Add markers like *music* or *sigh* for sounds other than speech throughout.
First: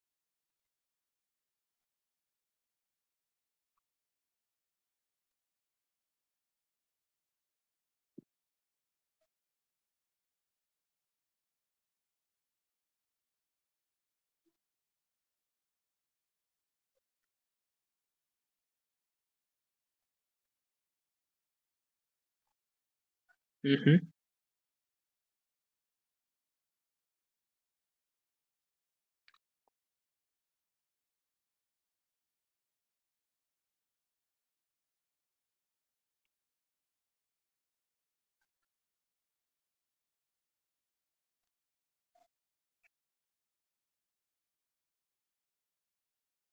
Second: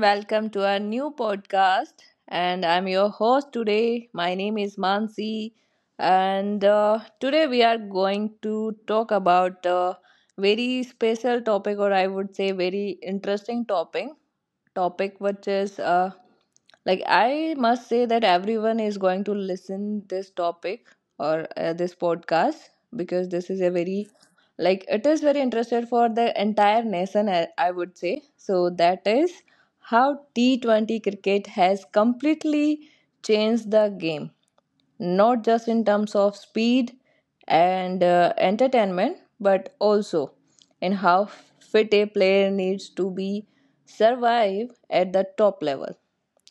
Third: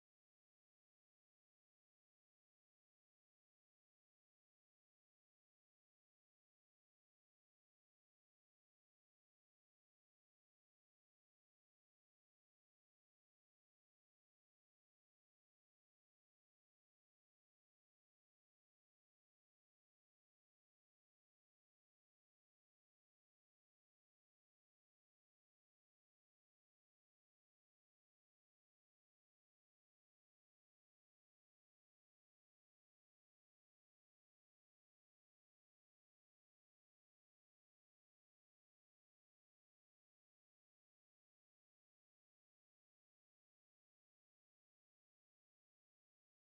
welcome to our new podcast. And I'm your host today. My name is Mansi. And Today we are going to talk about a very special topic, or I would say, very interesting topic which is like I must say that everyone is going to listen this topic or this podcast because this is a very Mm-hmm. like it is very interested for the entire nation, I would say. So that is how t20 cricket has completely changed the game, not just in terms of speed and entertainment, but also in how fit a player needs to be survive at the top level.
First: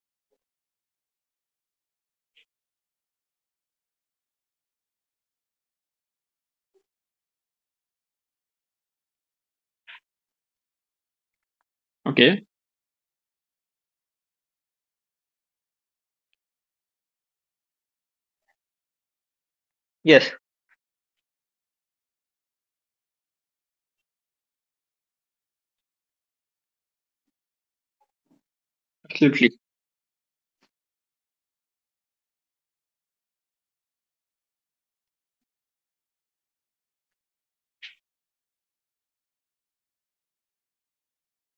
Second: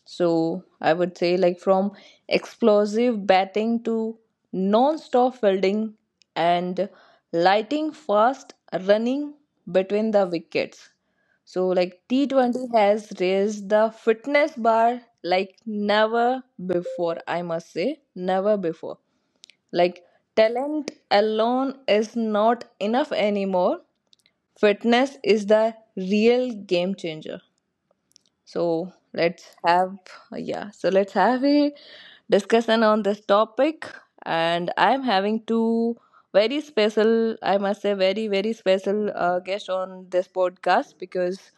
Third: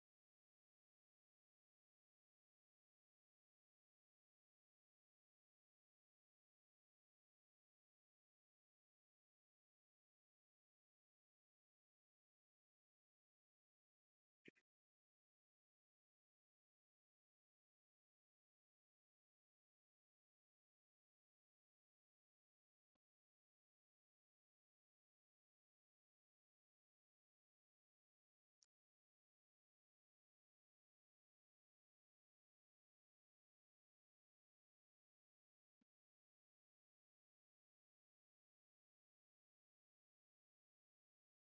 So I would say like from explosive batting to non-stop fielding and lighting fast running between the wickets. So like Okay. T20 has raised the fitness bar like never before, I must say, never before. Like Yes. talent alone is not enough anymore. Fitness is the real game changer. So Absolutely. So let's have a discussion on this topic, and I'm having two very special, I must say very very special guest on this podcast because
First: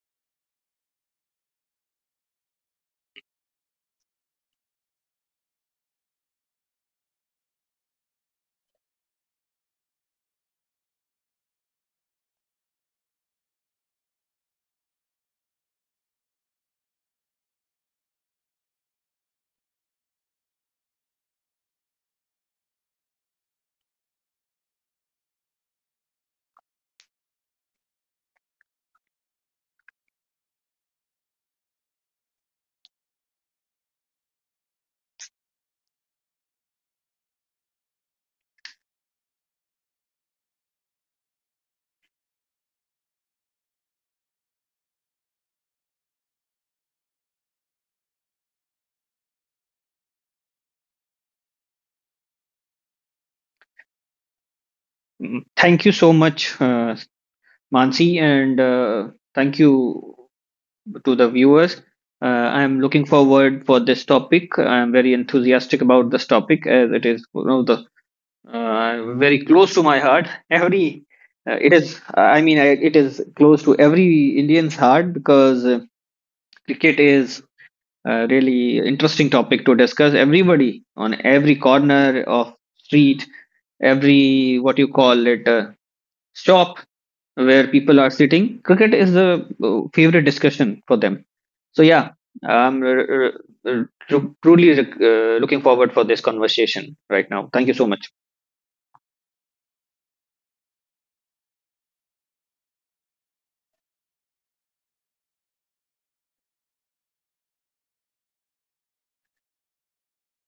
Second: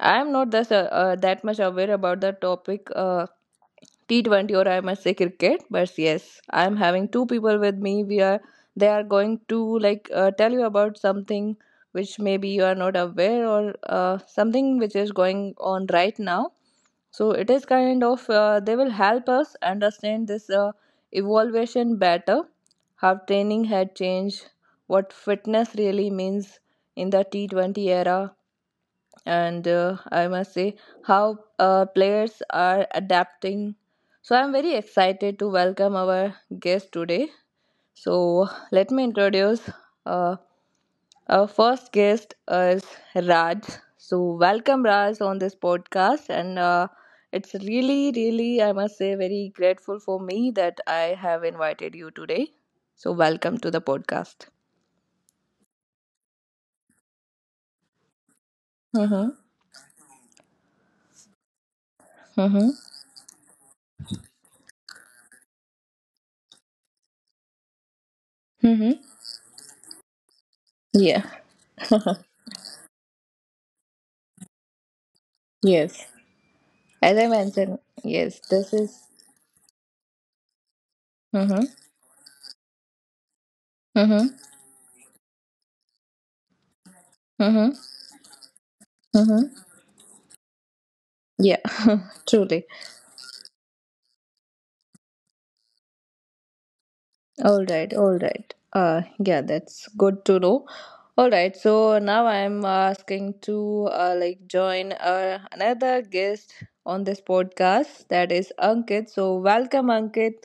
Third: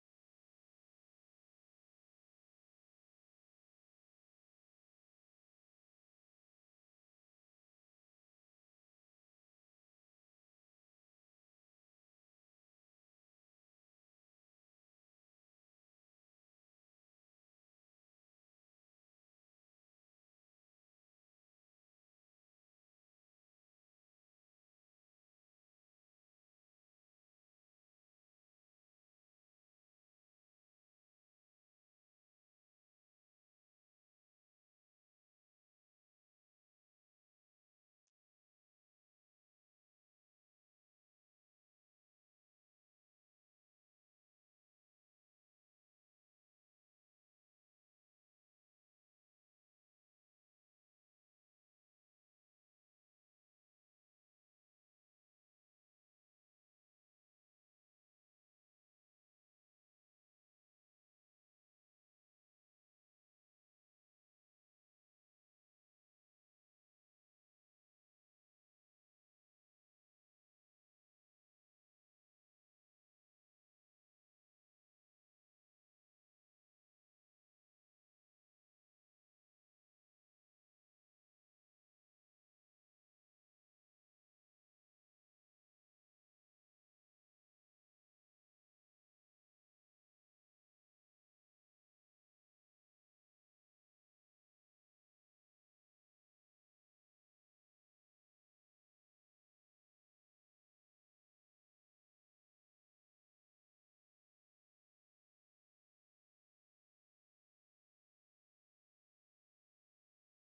I'm not that much aware about the topic, T20, or I must say cricket. But yes, I'm having two people with me we are they are going to tell you about something which maybe you are not aware, or something which is going on right now. So it is kind of, they will help us understand this evaluation better, how training had changed, what fitness really means in the t20 era, and I must say how players are adapting. So I'm very excited to welcome our guest today. So let me introduce uh, our first guest is Raj. So welcome Raj on this podcast, and it's really, really, I must say, very grateful for me that I have invited you today. So welcome to the podcast. Thank you so much, Mansi, and Mm-hmm. thank you to the viewers. Uh, I Mm-hmm. am looking forward for this topic. I am very enthusiastic about this topic as it is one of the Mm-hmm. very close to my heart. Every Yeah. It is, *laughs* I mean, it is close to every Indian's heart because Yes. cricket As I is mentioned, a yes, this really is. interesting topic to discuss. Everybody on every Mm-hmm. corner of street, Mm-hmm. every what you call it shop where Mm-hmm. people are sitting, cricket is the Mm-hmm. Favorite discussion for them. Yeah. So yeah, *laughs* Truly. I'm r- r- r- truly looking forward for this conversation right now. Thank All you so right. much. All right. Yeah. That's good to know. All right, so now I'm asking to join another guest on this podcast, that is Ankit. So welcome, Ankit.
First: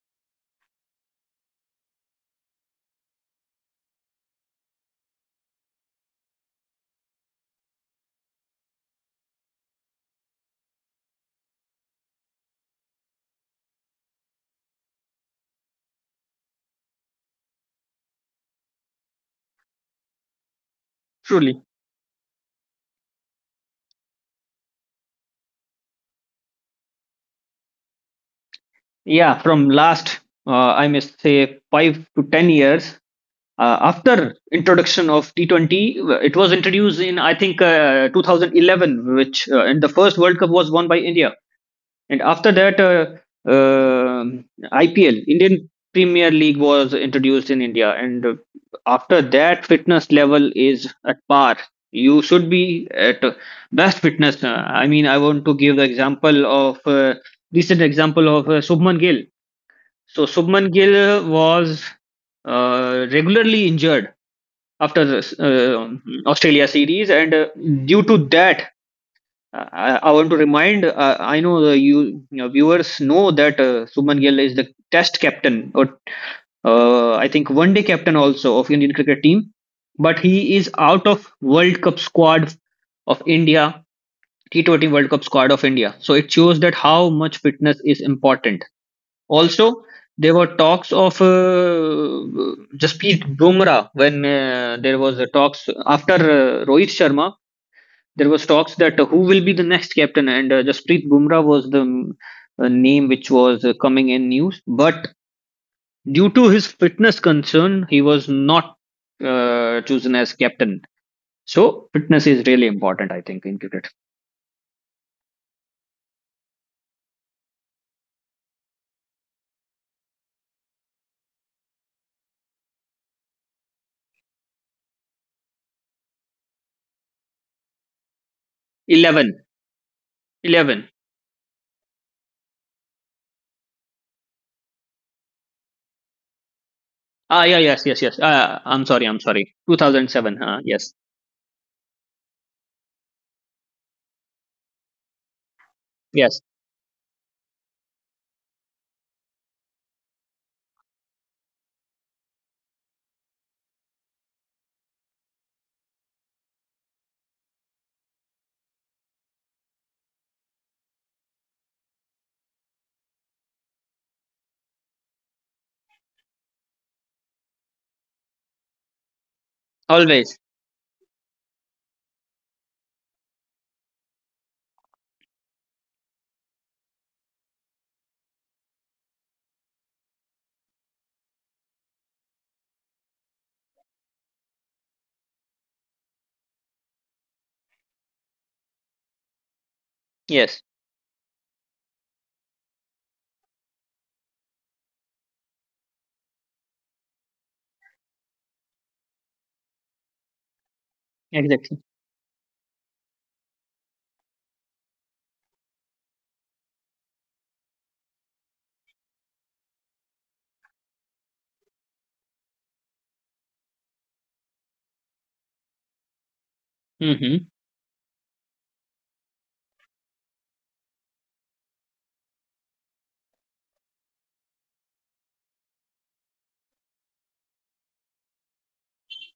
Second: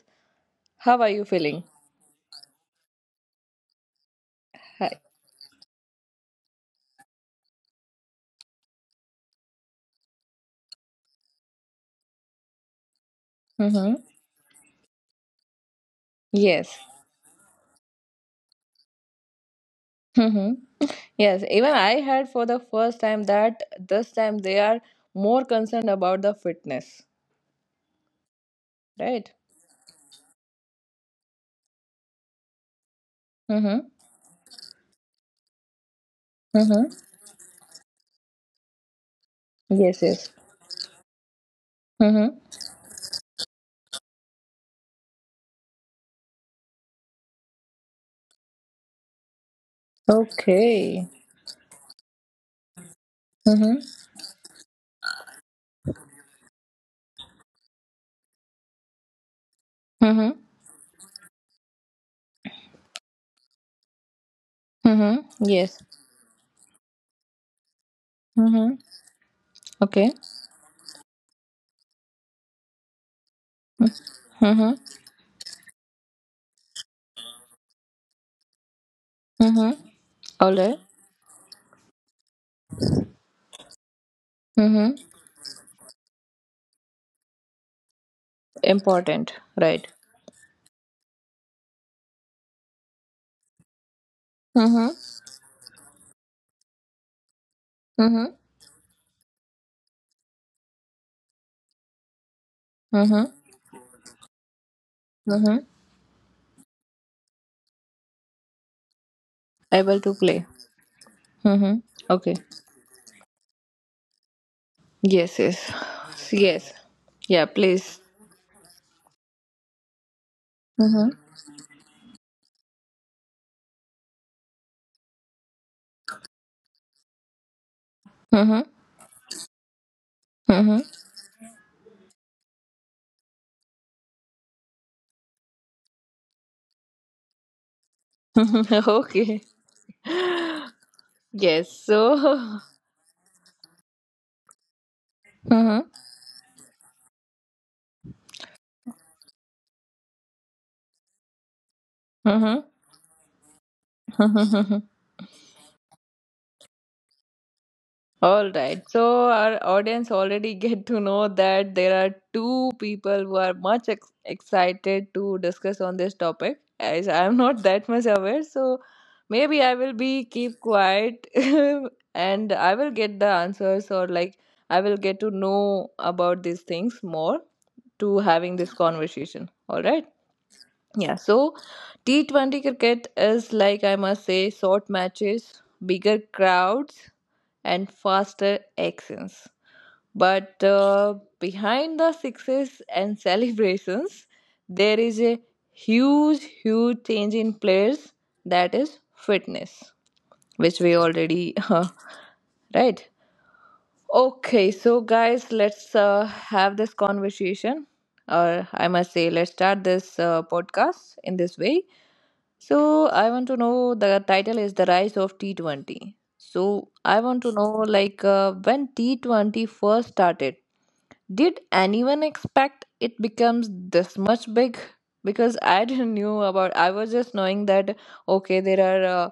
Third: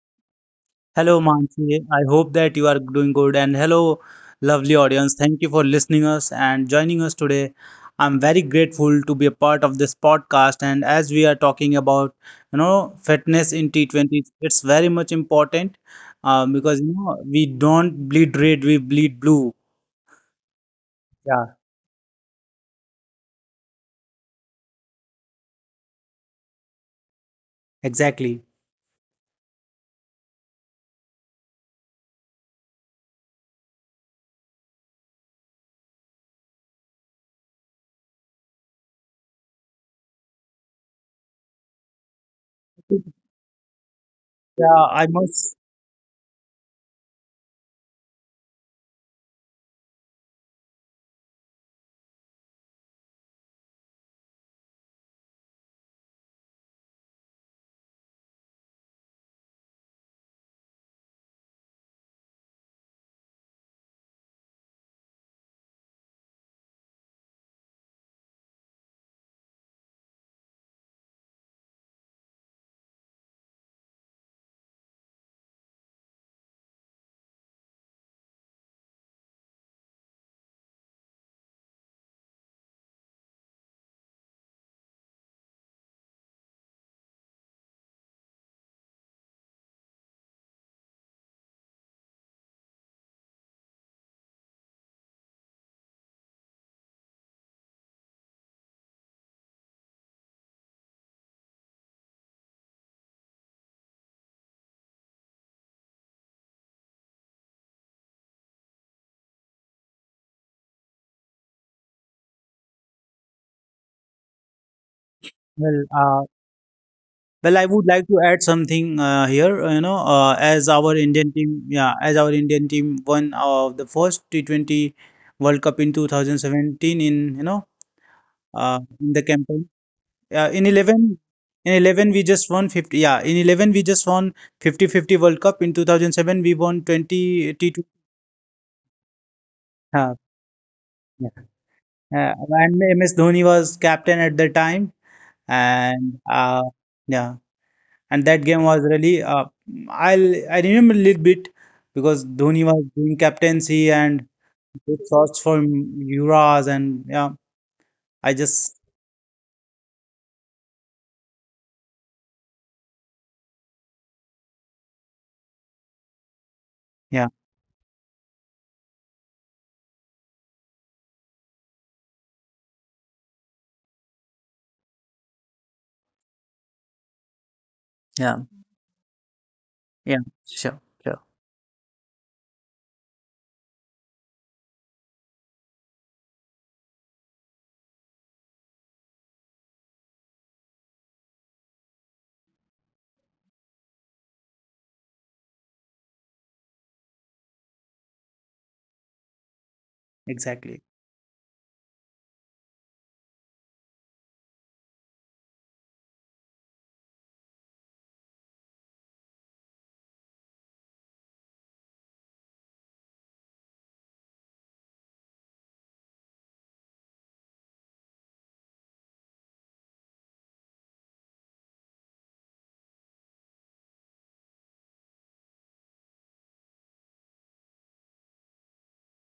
How are Hello, you feeling? Mansi. I hope that you are doing good. And hello, lovely Hi. audience. Thank you for listening us and joining us today. I'm very grateful to be a part of this podcast. And as we are talking about fitness in Mm-hmm. T20, it's very much important Yes. because we don't bleed red, we bleed blue. Mm-hmm. Yes. Yeah, Truly. Even I heard for the first time that this time they are more concerned about the fitness, exactly. right? Yeah, from last I must say 5 to 10 years, Mm-hmm. after introduction of T20. It was Mm-hmm. introduced in I think 2011, which and the Yes. first Yes. World Cup was won by India. And Mm-hmm. after that, Yeah, I IPL must. Indian Premier League was introduced in India, and after that, fitness level is Okay. at par. You should be at best Mm-hmm. fitness. I mean, I want to give the example of recent example of Shubman Gill. So Mm-hmm. Shubman Gill was regularly injured after Mm-hmm. this, Yes. Australia series, and due to that, Mm-hmm. I Okay. want to remind. I know your viewers know that Subman Gill is the Mm-hmm. Test captain, or I think one day captain also of Indian cricket team, Mm-hmm. but he Ole. is out of World Cup squad of India, T20 Mm-hmm. World Cup squad of India. So it shows that how much fitness is important Important. also. Right. There were talks of Jasprit Bumrah when there Mm-hmm. was a talks after Rohit Sharma. There Mm-hmm. was talks that who will be the next captain, and Jasprit Bumrah was the name Mm-hmm. which was coming in news. But Mm-hmm. due to his fitness concern, he was not Able to chosen as play. captain. Mm-hmm. So fitness Okay. is really important, I think, in cricket. Yes, yes. Well, uh, Yes. Yeah, Well, I would please. like to add something here. As our Mm-hmm. Indian team won the first T20 World Cup in 2017, in you know Mm-hmm. In the 11, campaign. Uh, in 11. 11, in 11 we just won 50. Yeah, in 11 we just won fifty World Cup. In 2007 we won 20 Ah, yeah, yes, T20. yes, yes. Ah, I'm Mm-hmm. sorry, *laughs* I'm okay. sorry. Uh, 2007. Huh? Yes, yeah. Yes. Uh, So. and *laughs* MS Dhoni was captain at the time, Mm-hmm. and yes. Yeah. And that game was really, I remember a little bit because Dhoni was doing captaincy and Mm-hmm. *laughs* good shots from Yuras. And yeah, I All just, right. So our audience already *laughs* get to know that there are two people who are much excited to discuss on this topic. As yeah. I'm not *laughs* that much aware, so maybe I will be Always. keep quiet *laughs* and I will get the answers, or like I will get to know about these things more to Yeah, having this conversation. All right. yeah, sure, Yeah, sure. so T20 cricket is like, I must say, short matches, bigger crowds, and faster actions. Yes, But behind the success and *laughs* celebrations, there is a huge, huge change in players, that is fitness, which Exactly. we already, *laughs* exactly. Right? Okay, so guys, let's have this conversation, or I must say, let's start this podcast in this way. So I want to know the title is The Rise of T20. So I want Mm-hmm. to know like, when T20 first started, did anyone expect it becomes this much big? Because I *laughs* didn't knew about. I was just knowing that okay, there are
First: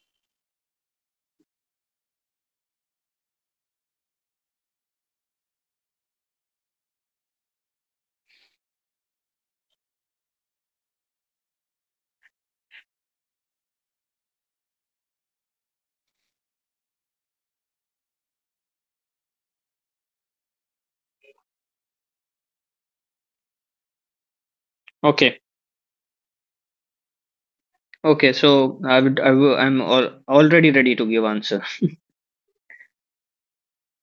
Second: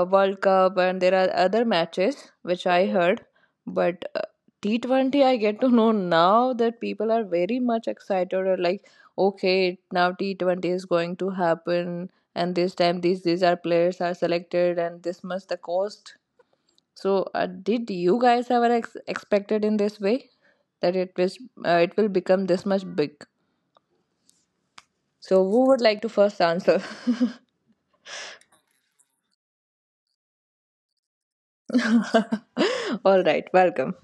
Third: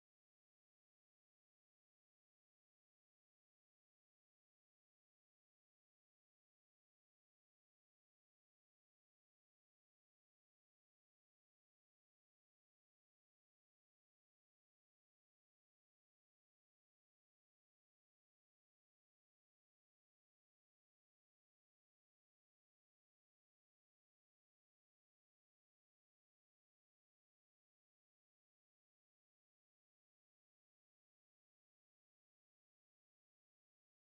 a World Cup and there are other matches which I heard, but T20 I get to *laughs* know now that people are very much excited, or like okay, now T20 is going to happen, and this time these are players are selected, and this much the cost. So did you guys ever expected in this way? That it was it will become this much big. Okay. So who would like to first answer? Okay. So I would, I will, I'm all, already ready to give answer. *laughs* All right, welcome.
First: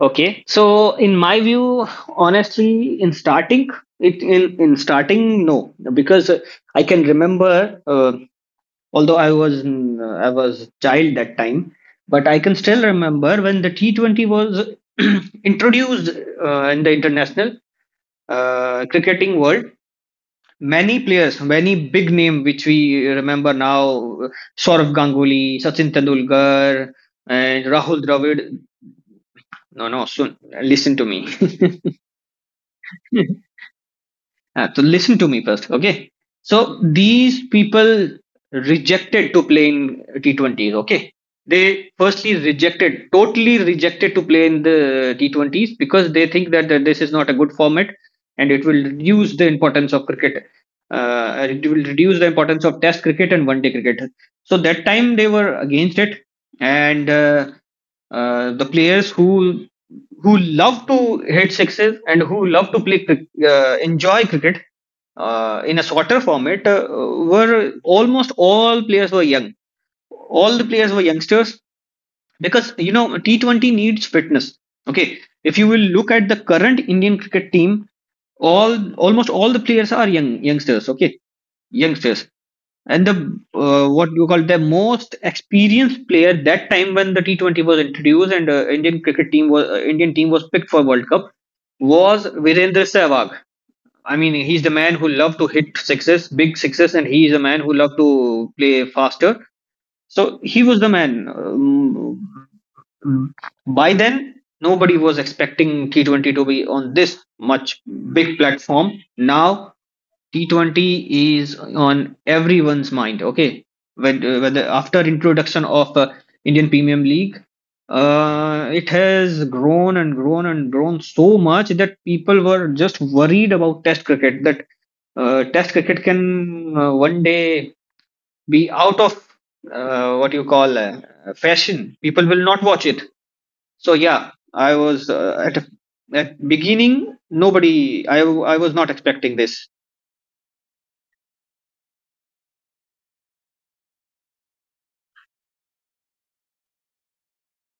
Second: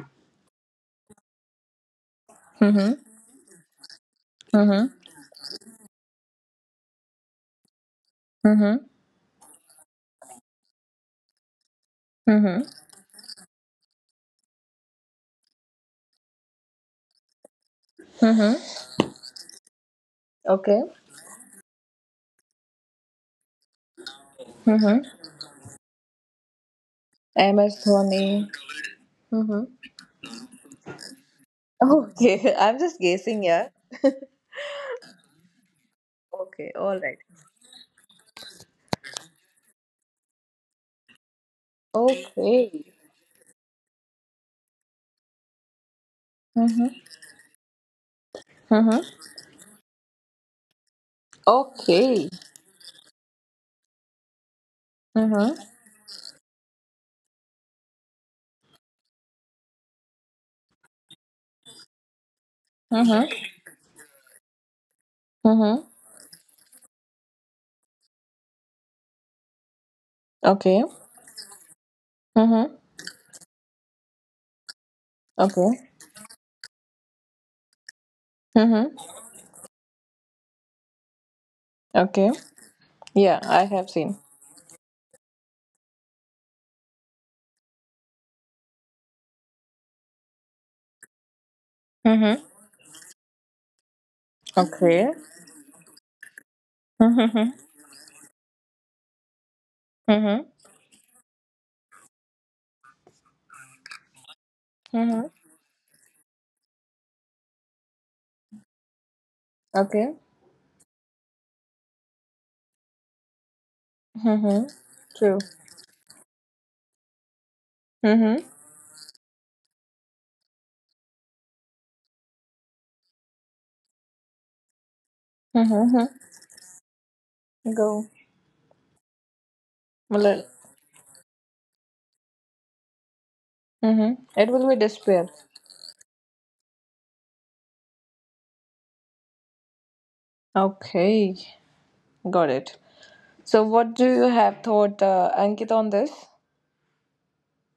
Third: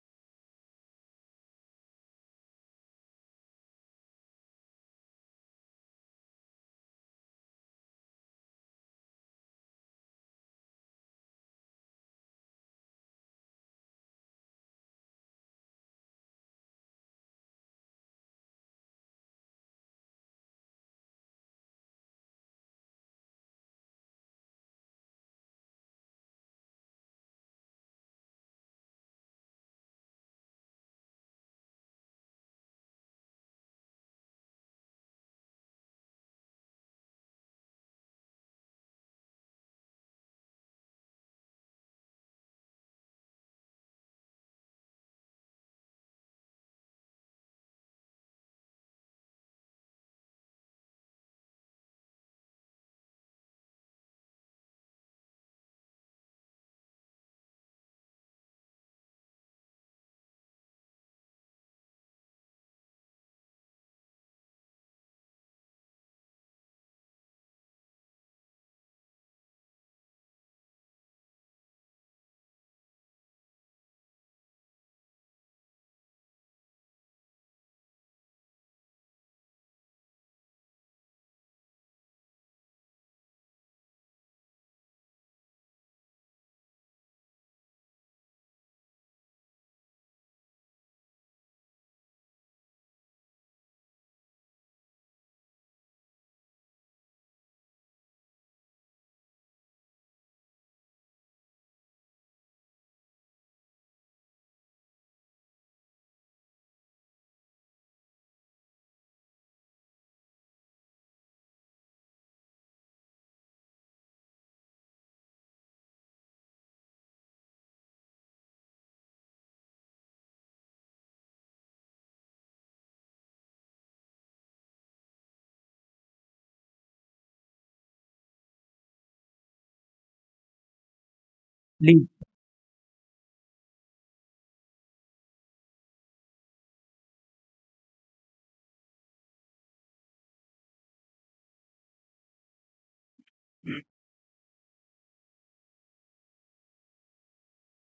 Okay. So in my view, honestly, Mhm. in starting it in in Mhm. starting no because I can remember Mhm. although I was child that time, but I can Mhm. still remember when the T 20 was *clears throat* introduced in the international Mhm. Cricketing world. Okay. Many players, many big name which we remember now: Saurav Mhm. Ganguly, Sachin Tendulkar, and MS Rahul Dhoni. Dravid. Mhm. No, no, soon. Listen to me. Okay, *laughs* I'm just guessing, *laughs* yeah. *laughs* Ah, so listen to me first, okay? Okay, So all right. these people rejected to play in T20s, okay? They firstly Okay. rejected, totally rejected to play in the T20s because they think that this Mhm. is not a good format and it will Mhm. reduce the importance of cricket. It will reduce Okay. the importance of Test cricket and One Day cricket. So that time they Mhm. were against it, and the players who love to hit sixes and who love to play Mhm. Enjoy cricket Mhm. in a shorter format were almost all players were young. All the Okay. players were youngsters because Mhm. you know T20 needs fitness. Okay, if you will Okay. look at the current Indian cricket team, all Mhm. almost all the players are youngsters. Okay, youngsters. Okay. And the Yeah, I have what seen. you call, the most experienced player that time when the T20 was introduced and Indian team was picked for World Cup was Mhm. Virendra Sehwag. I mean, he's the man who Okay. loved to hit sixes, big sixes, and he is a Mhm. man who loved to play faster. So Mhm. he was the man. By then, nobody was Mhm. expecting T20 to be on this much big platform. Now, Okay. T20 is on everyone's mind. Okay, whether Mhm. after True. introduction of Indian Premium League, Mhm. It has grown and grown and grown so much that people were just worried about Test cricket. That Test Mhm. cricket mhm. can, one day, Go. be out of, what you Well, call, fashion. Lead. People will not watch it. So Mhm. yeah, It will I be was despair. at beginning. Nobody. I was not expecting this. Okay. Got it. So, what do you have thought, Ankit, on this?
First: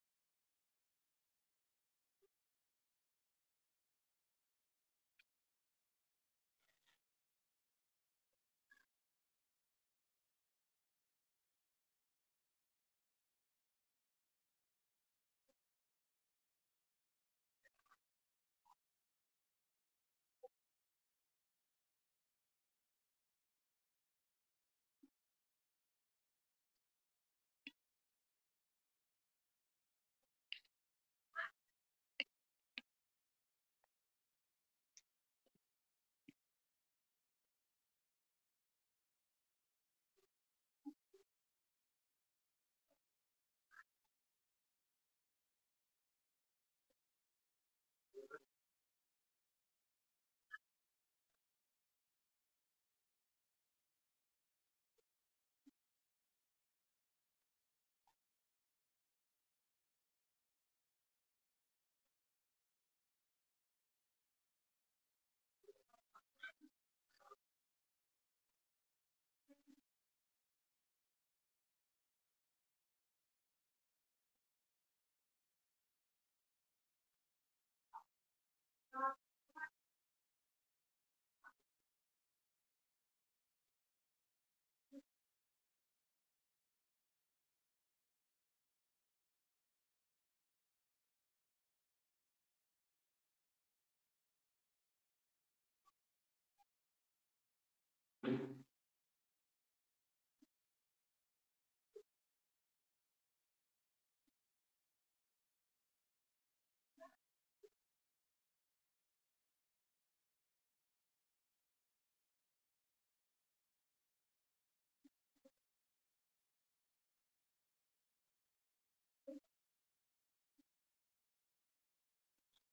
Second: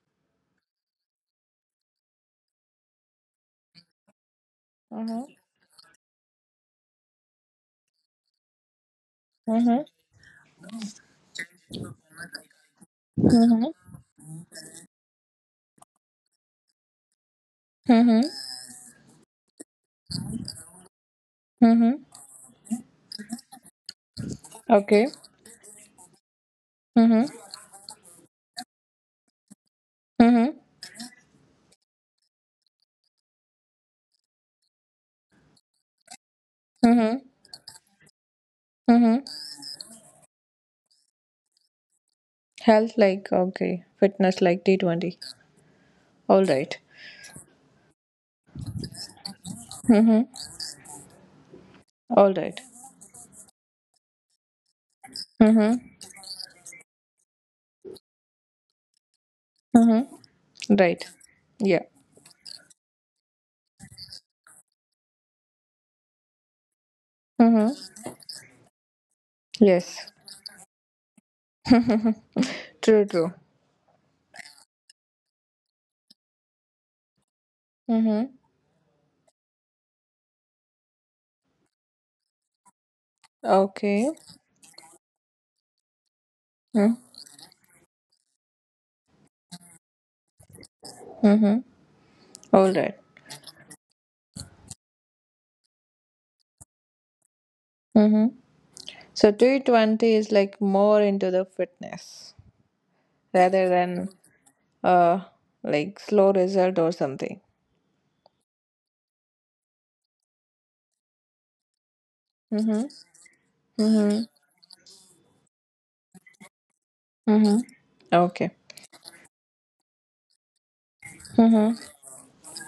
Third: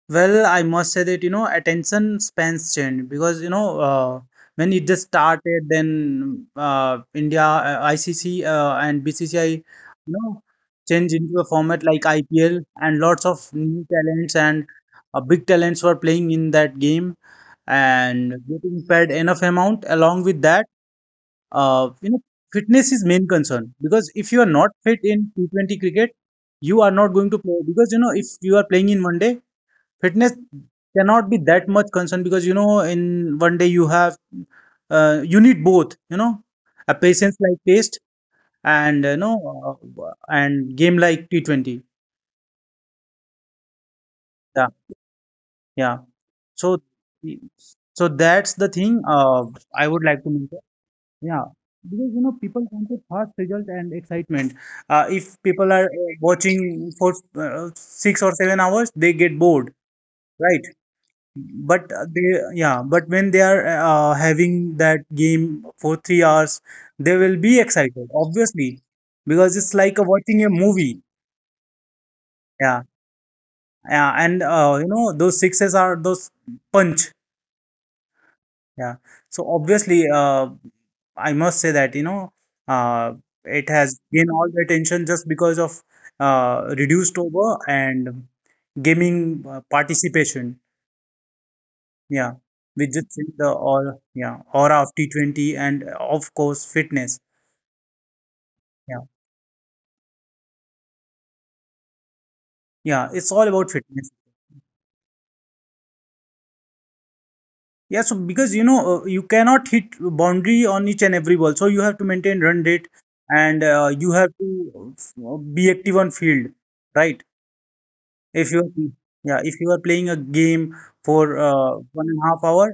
Well, I must say that, attention spans change because when it just Mhm. started, then India, ICC, and BCCI, you Mhm. know, change into a format like IPL, and lots of Mhm. new talents and big talents were playing in that game Mhm. and getting paid enough amount. Along with that, uh, Mhm. you know, fitness is main concern because if you are not fit Okay. in T20 cricket, you are not going Mhm. to play because if you are playing in one day, fitness Mhm. cannot be that much concern because in one day you need both, a Mhm. patience like taste, and you Mhm. know and game like T20. Health like okay. Fitness Yeah, like T 20. yeah. All so right. so that's the thing I would like Mhm. to mention. Yeah, because All right. people want a fast result and excitement. If people Mhm. are watching for 6 or 7 hours, they get bored, Mhm. right? Right. Yeah. But, but when they are having that game for 3 hours, they will be Mm-hmm. excited, obviously, because it's like a Yes. watching a movie. Yeah, True, true. yeah, and those sixes are those punch. Mm-hmm. Yeah, so obviously, I must say that uh, it has Okay. gained all the attention just because of Mm-hmm. reduced over and gaming participation. Mm-hmm. Yeah, All we right. just see the all aura of T20 and, of course, fitness. Mm-hmm. Yeah, So 220 is like more into the fitness yeah, it's all about rather fitness. than uh like slow result or something. Yeah, so because you cannot hit boundary on each and every ball, so you have to maintain run rate Mm-hmm. and you Mm-hmm. have to be active on field, right? Mm-hmm. If Okay. you are- yeah if you are playing a game for Mm-hmm. one and a half hour,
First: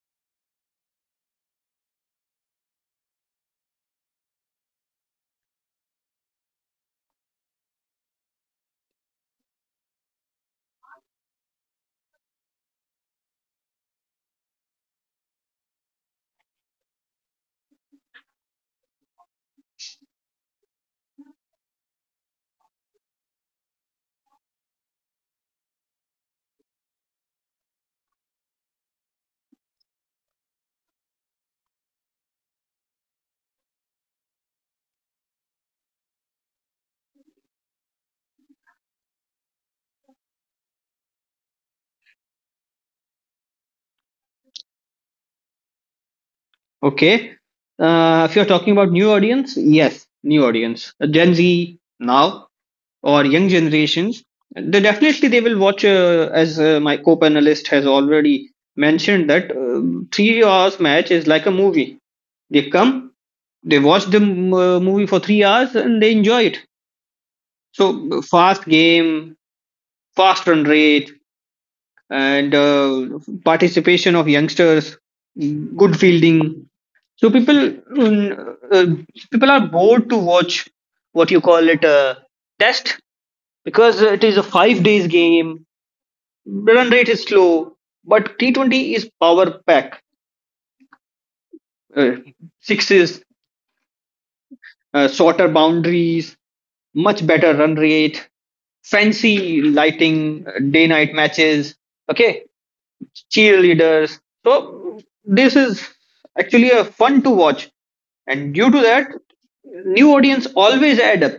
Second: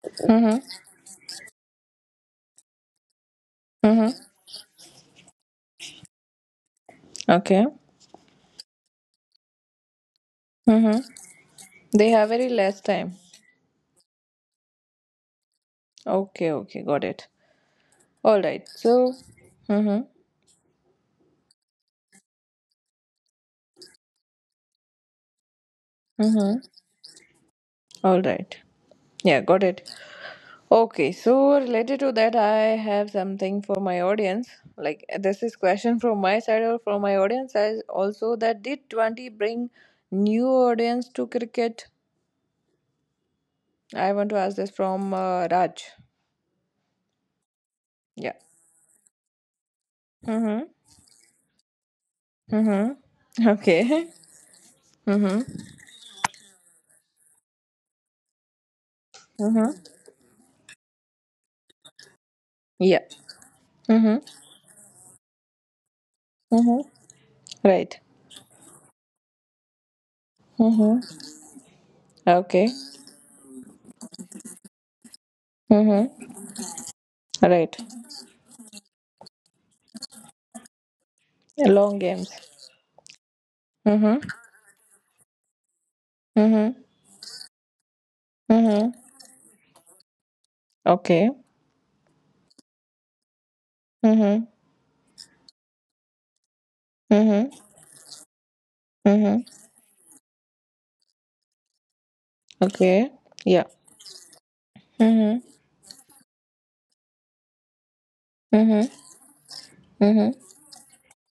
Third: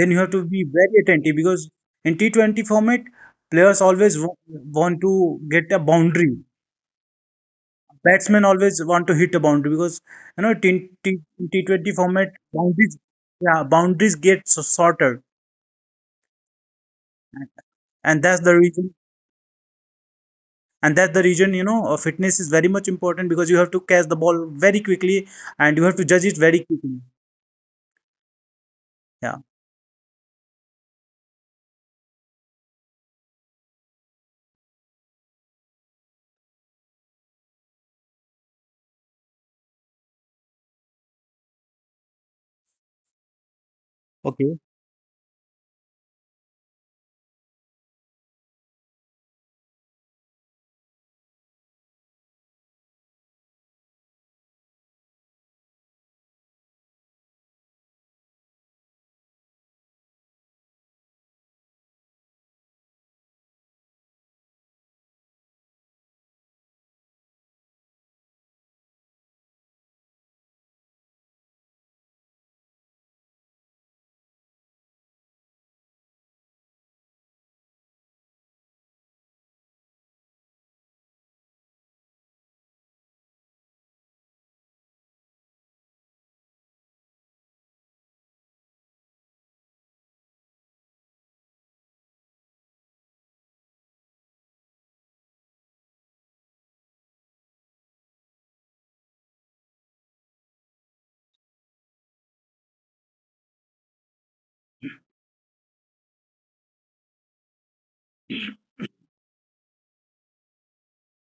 then you have to Mm-hmm. be very attentive because in T20 format players Mm-hmm. always want to get a boundary. Okay. Batsmen always want to hit a boundary because you know T Mm-hmm. T T20 They have format very less boundaries, time. yeah, boundaries get so shorter, Okay, okay, got it. and All that's the right. reason So, mm-hmm. and that's the reason you know fitness is very much important because you have to catch the ball very quickly and you have to judge it Mm-hmm. very quickly. All right. Yeah. Yeah, got it. Okay, so related to that, I have something for my audience. Like this is question from my side or from my audience as also that did 20 bring new audience to cricket? I want to ask Okay. this from Raj. Okay. If Yeah. you're talking about new audience, yes, new Mhm. audience, Gen Z now Mhm. or young Okay. generations, they *laughs* definitely, they Mhm. will watch. As my co-panelist has already mentioned that Mhm. 3 hours match is like a movie. They Yeah. come, they watch the Mhm. m- uh, movie for 3 hours and they enjoy it. Mhm. Right. So fast game, fast run Mhm. rate, and Okay. Participation of youngsters, good Mhm. fielding. So people Right. mm, uh, people are bored to watch what you call it, Long a games. test, because it Mhm. is a 5 days game. Mhm. Run rate is slow, but T Mhm. 20 is power pack. Okay. Uh, Sixes, Mhm. Shorter boundaries, much Mhm. better run rate, Mhm. fancy lighting, day night matches, okay, Okay. Yeah. cheerleaders. So, Mhm. this is actually a fun to watch, and due to Mhm. that, new Mhm. audience always add up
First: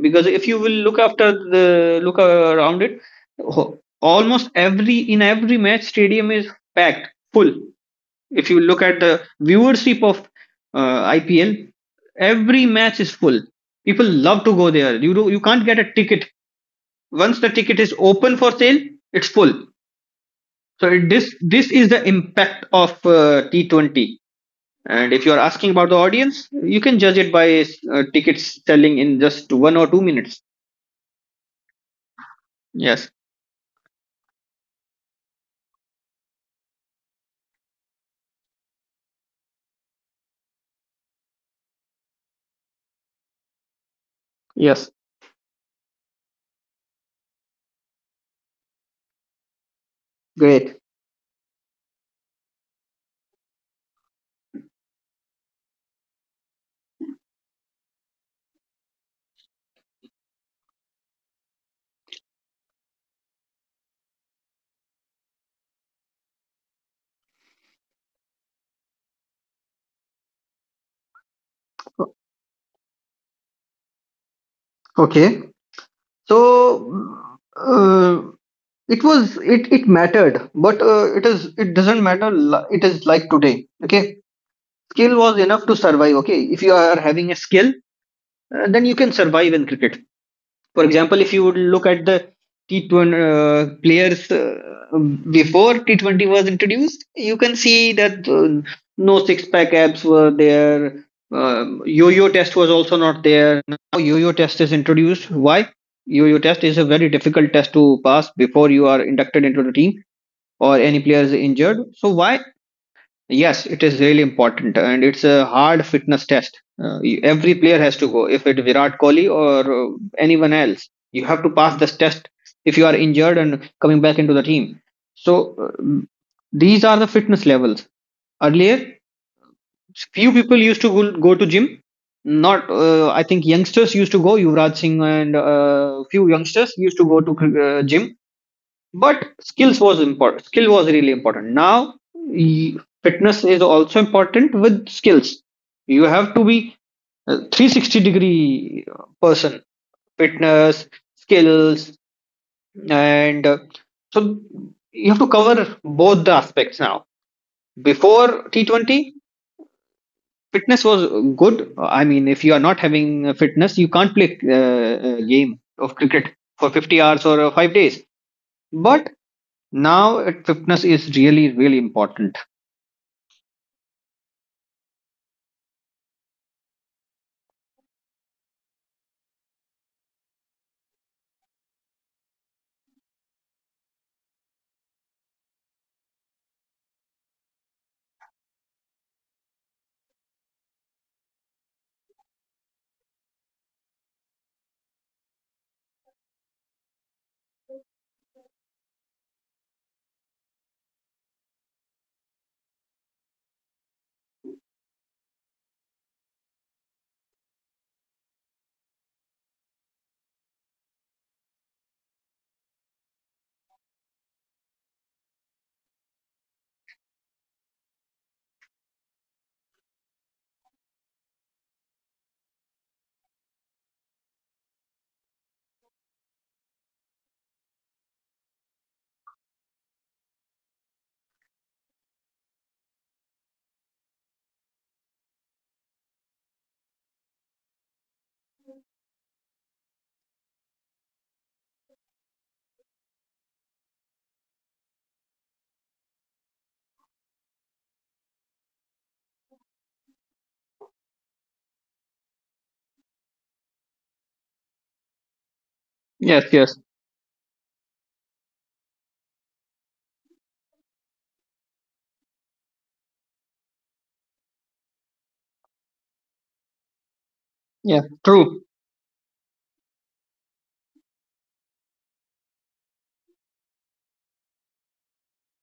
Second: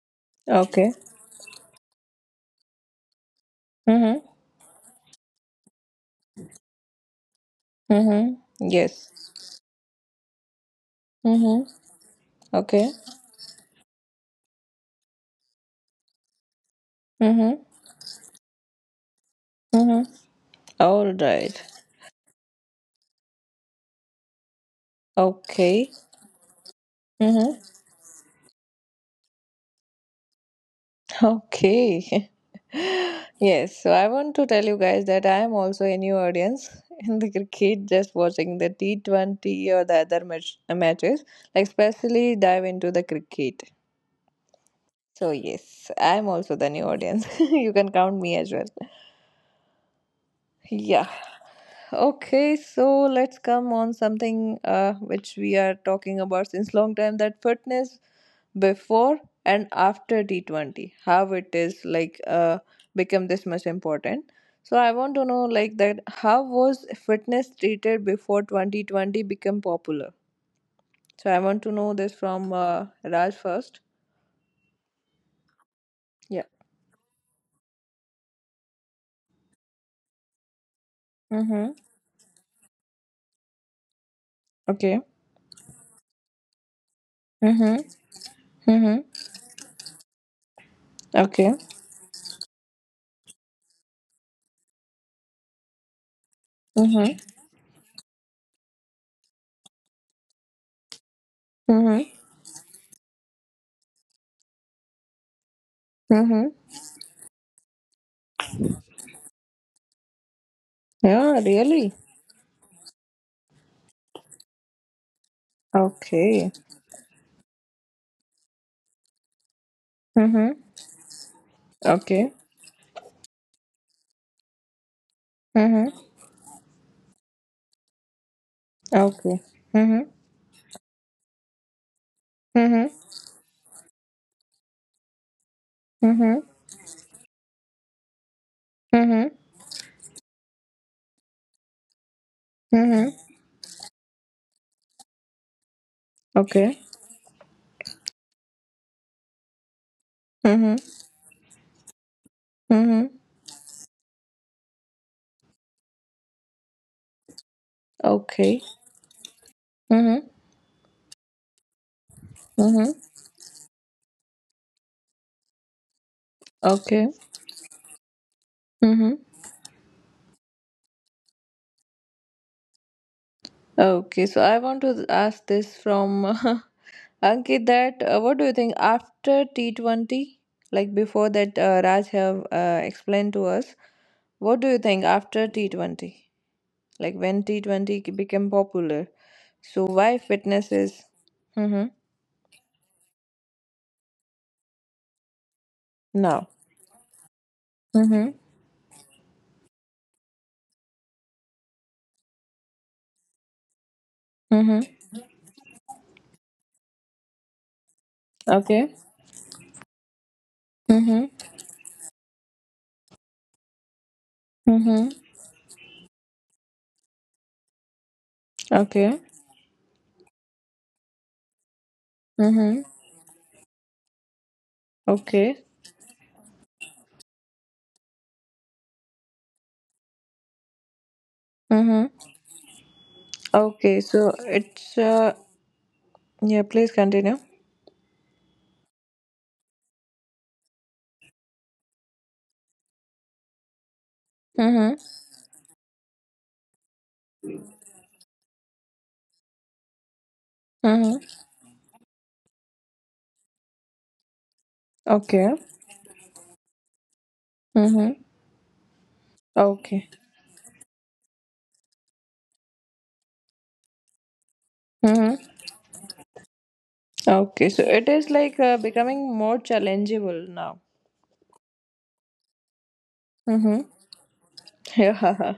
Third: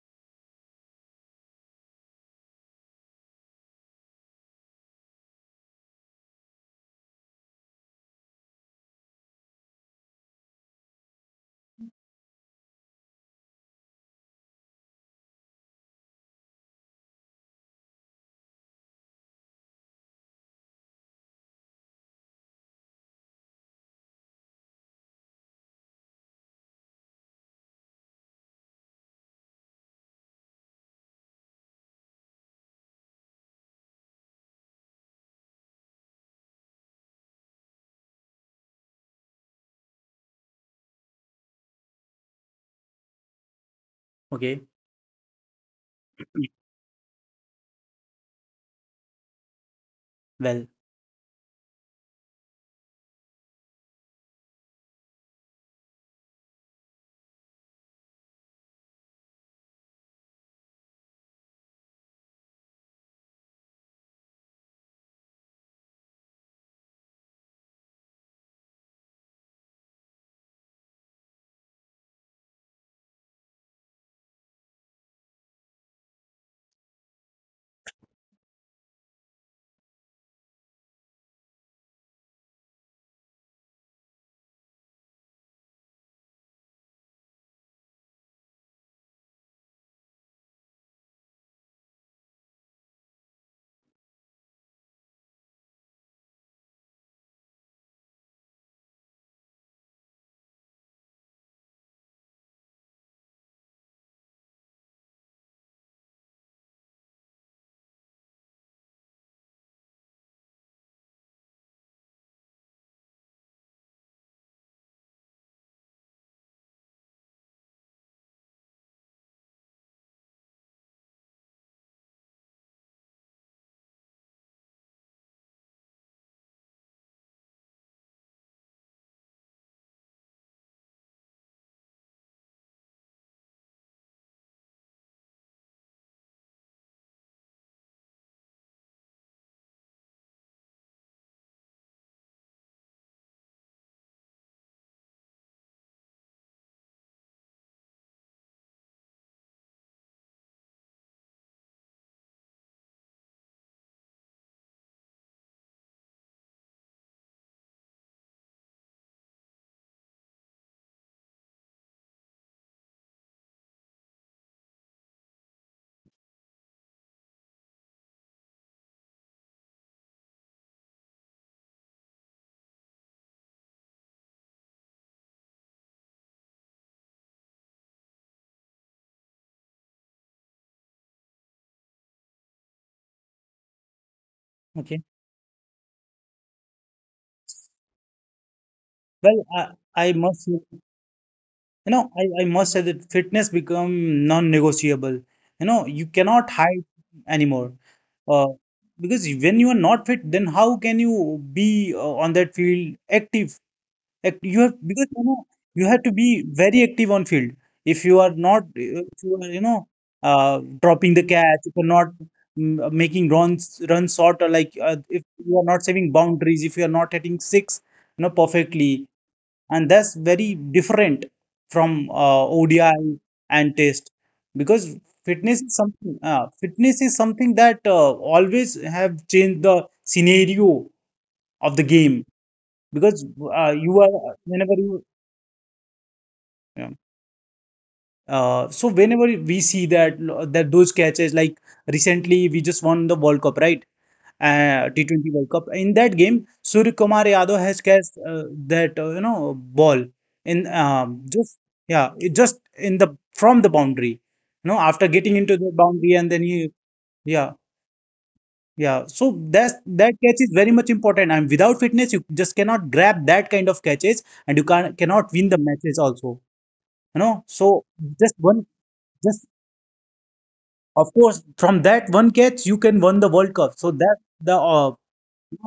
because if you will Okay. look after the look around it, ho- Mhm. almost every in every match stadium is packed full. Mhm. If you look at the Yes. viewership of IPL, Mhm. every Okay. match is full. People love to go there. You can't get a ticket. Once the Mhm. ticket is open for sale, it's full. Mhm. All This right. Is the impact of T20. And if you are asking about Okay. the audience, you can judge it Mhm. by tickets selling in just 1 or 2 minutes. Okay. Yes. *laughs* yes. So I want to tell you guys that I am also a new audience *laughs* in the cricket, just watching the T 20 or the other matches. Like especially dive into the cricket. Okay. Yes. So yes, I am also the new audience. *laughs* you can count me as well. Well. Great. Yeah. Okay, so let's come on something which we are talking about since long time, that fitness before and after T20, how it is like become this much important. So I want to know like that how was fitness treated before 2020 become popular? So I want to know this from Raj first. Okay. So Yeah. uh, it mattered, but it Mm-hmm. doesn't matter. It is like today. Okay, Okay. skill was enough to survive. Okay, if you are having a skill, Mm-hmm. Then you Mm-hmm. can survive in cricket. For example, if you would Okay. look at the T20 players before T20 was introduced, Mm-hmm. you can see that no six pack abs were there. Um, Mm-hmm. yo-yo test was also not there. Now yo-yo test is introduced. Why? Yo-yo Mm-hmm. test is a very difficult test to pass before you are inducted into the team or any player is Yeah, injured. really. So why? Yes, it is really important, and it's a hard fitness Okay. test. Every player has to go. If it's Virat Kohli or anyone Mm-hmm. else, you have to pass this test Okay. if you are injured and coming back into the team. So Mm-hmm. these are the fitness levels. Earlier, Okay. Mm-hmm. few people used to go to gym. Not, Mm-hmm. I think youngsters used to go. Yuvraj Singh and few Mm-hmm. youngsters used to go to gym. But Mm-hmm. skills was important. Skill was really important. Now Mm-hmm. fitness is also important with skills. You have to be Okay. a 360 degree person: fitness, Mm-hmm. skills. Mm-hmm. And so you have to cover both the aspects now. Before Okay. T20, Mm-hmm. fitness was good. I mean, if you are not Mm-hmm. having fitness you can't play a game of cricket for 50 Okay. hours or 5 days. But Mm-hmm. now fitness is really, really important. Okay. So I want to ask this from *laughs* Ankit that what do you think after T20? Like before that, Raj have explained to us. What do you Okay. think after T20? Like when T20 became popular? Well, So I why must. fitness is You mm-hmm. know I must say that fitness become non-negotiable. You cannot now? hide anymore Mhm. uh, because when you are not fit, then how can you be on that field active? You have, Mhm. because you have to be very active on field. If you are not, Okay. If you are, dropping the Mhm. catch, if you're not making runs short, or like, Mhm. if you are not saving boundaries, if you are not hitting six, perfectly, Okay. and that's very different from, Mhm. ODI and test, because fitness Okay. is something uh, fitness is something that always have changed the scenario of the Mhm. game, because you Okay. are So whenever you it's yeah. yeah. Please continue. So whenever we see that those catches, like recently we just won the World Cup, right? Mhm. T20 World Cup. In that game, Surya Kumar Yadav has catched that, ball in, Mhm. just yeah, it just, in the, from the boundary. You know, after getting into Okay. the boundary, and then Yes, you, yes, yeah. Mhm. Yeah. So that's that Okay. catch is very much important. And without fitness, you just cannot grab that kind of catches, and you can cannot Mhm. win the matches also. You know. Okay. So So yeah. it just is True, one, like becoming just, more challengeable now. of course, from that one catch you can win the World Cup. So Mhm. that's the, *laughs* Yeah.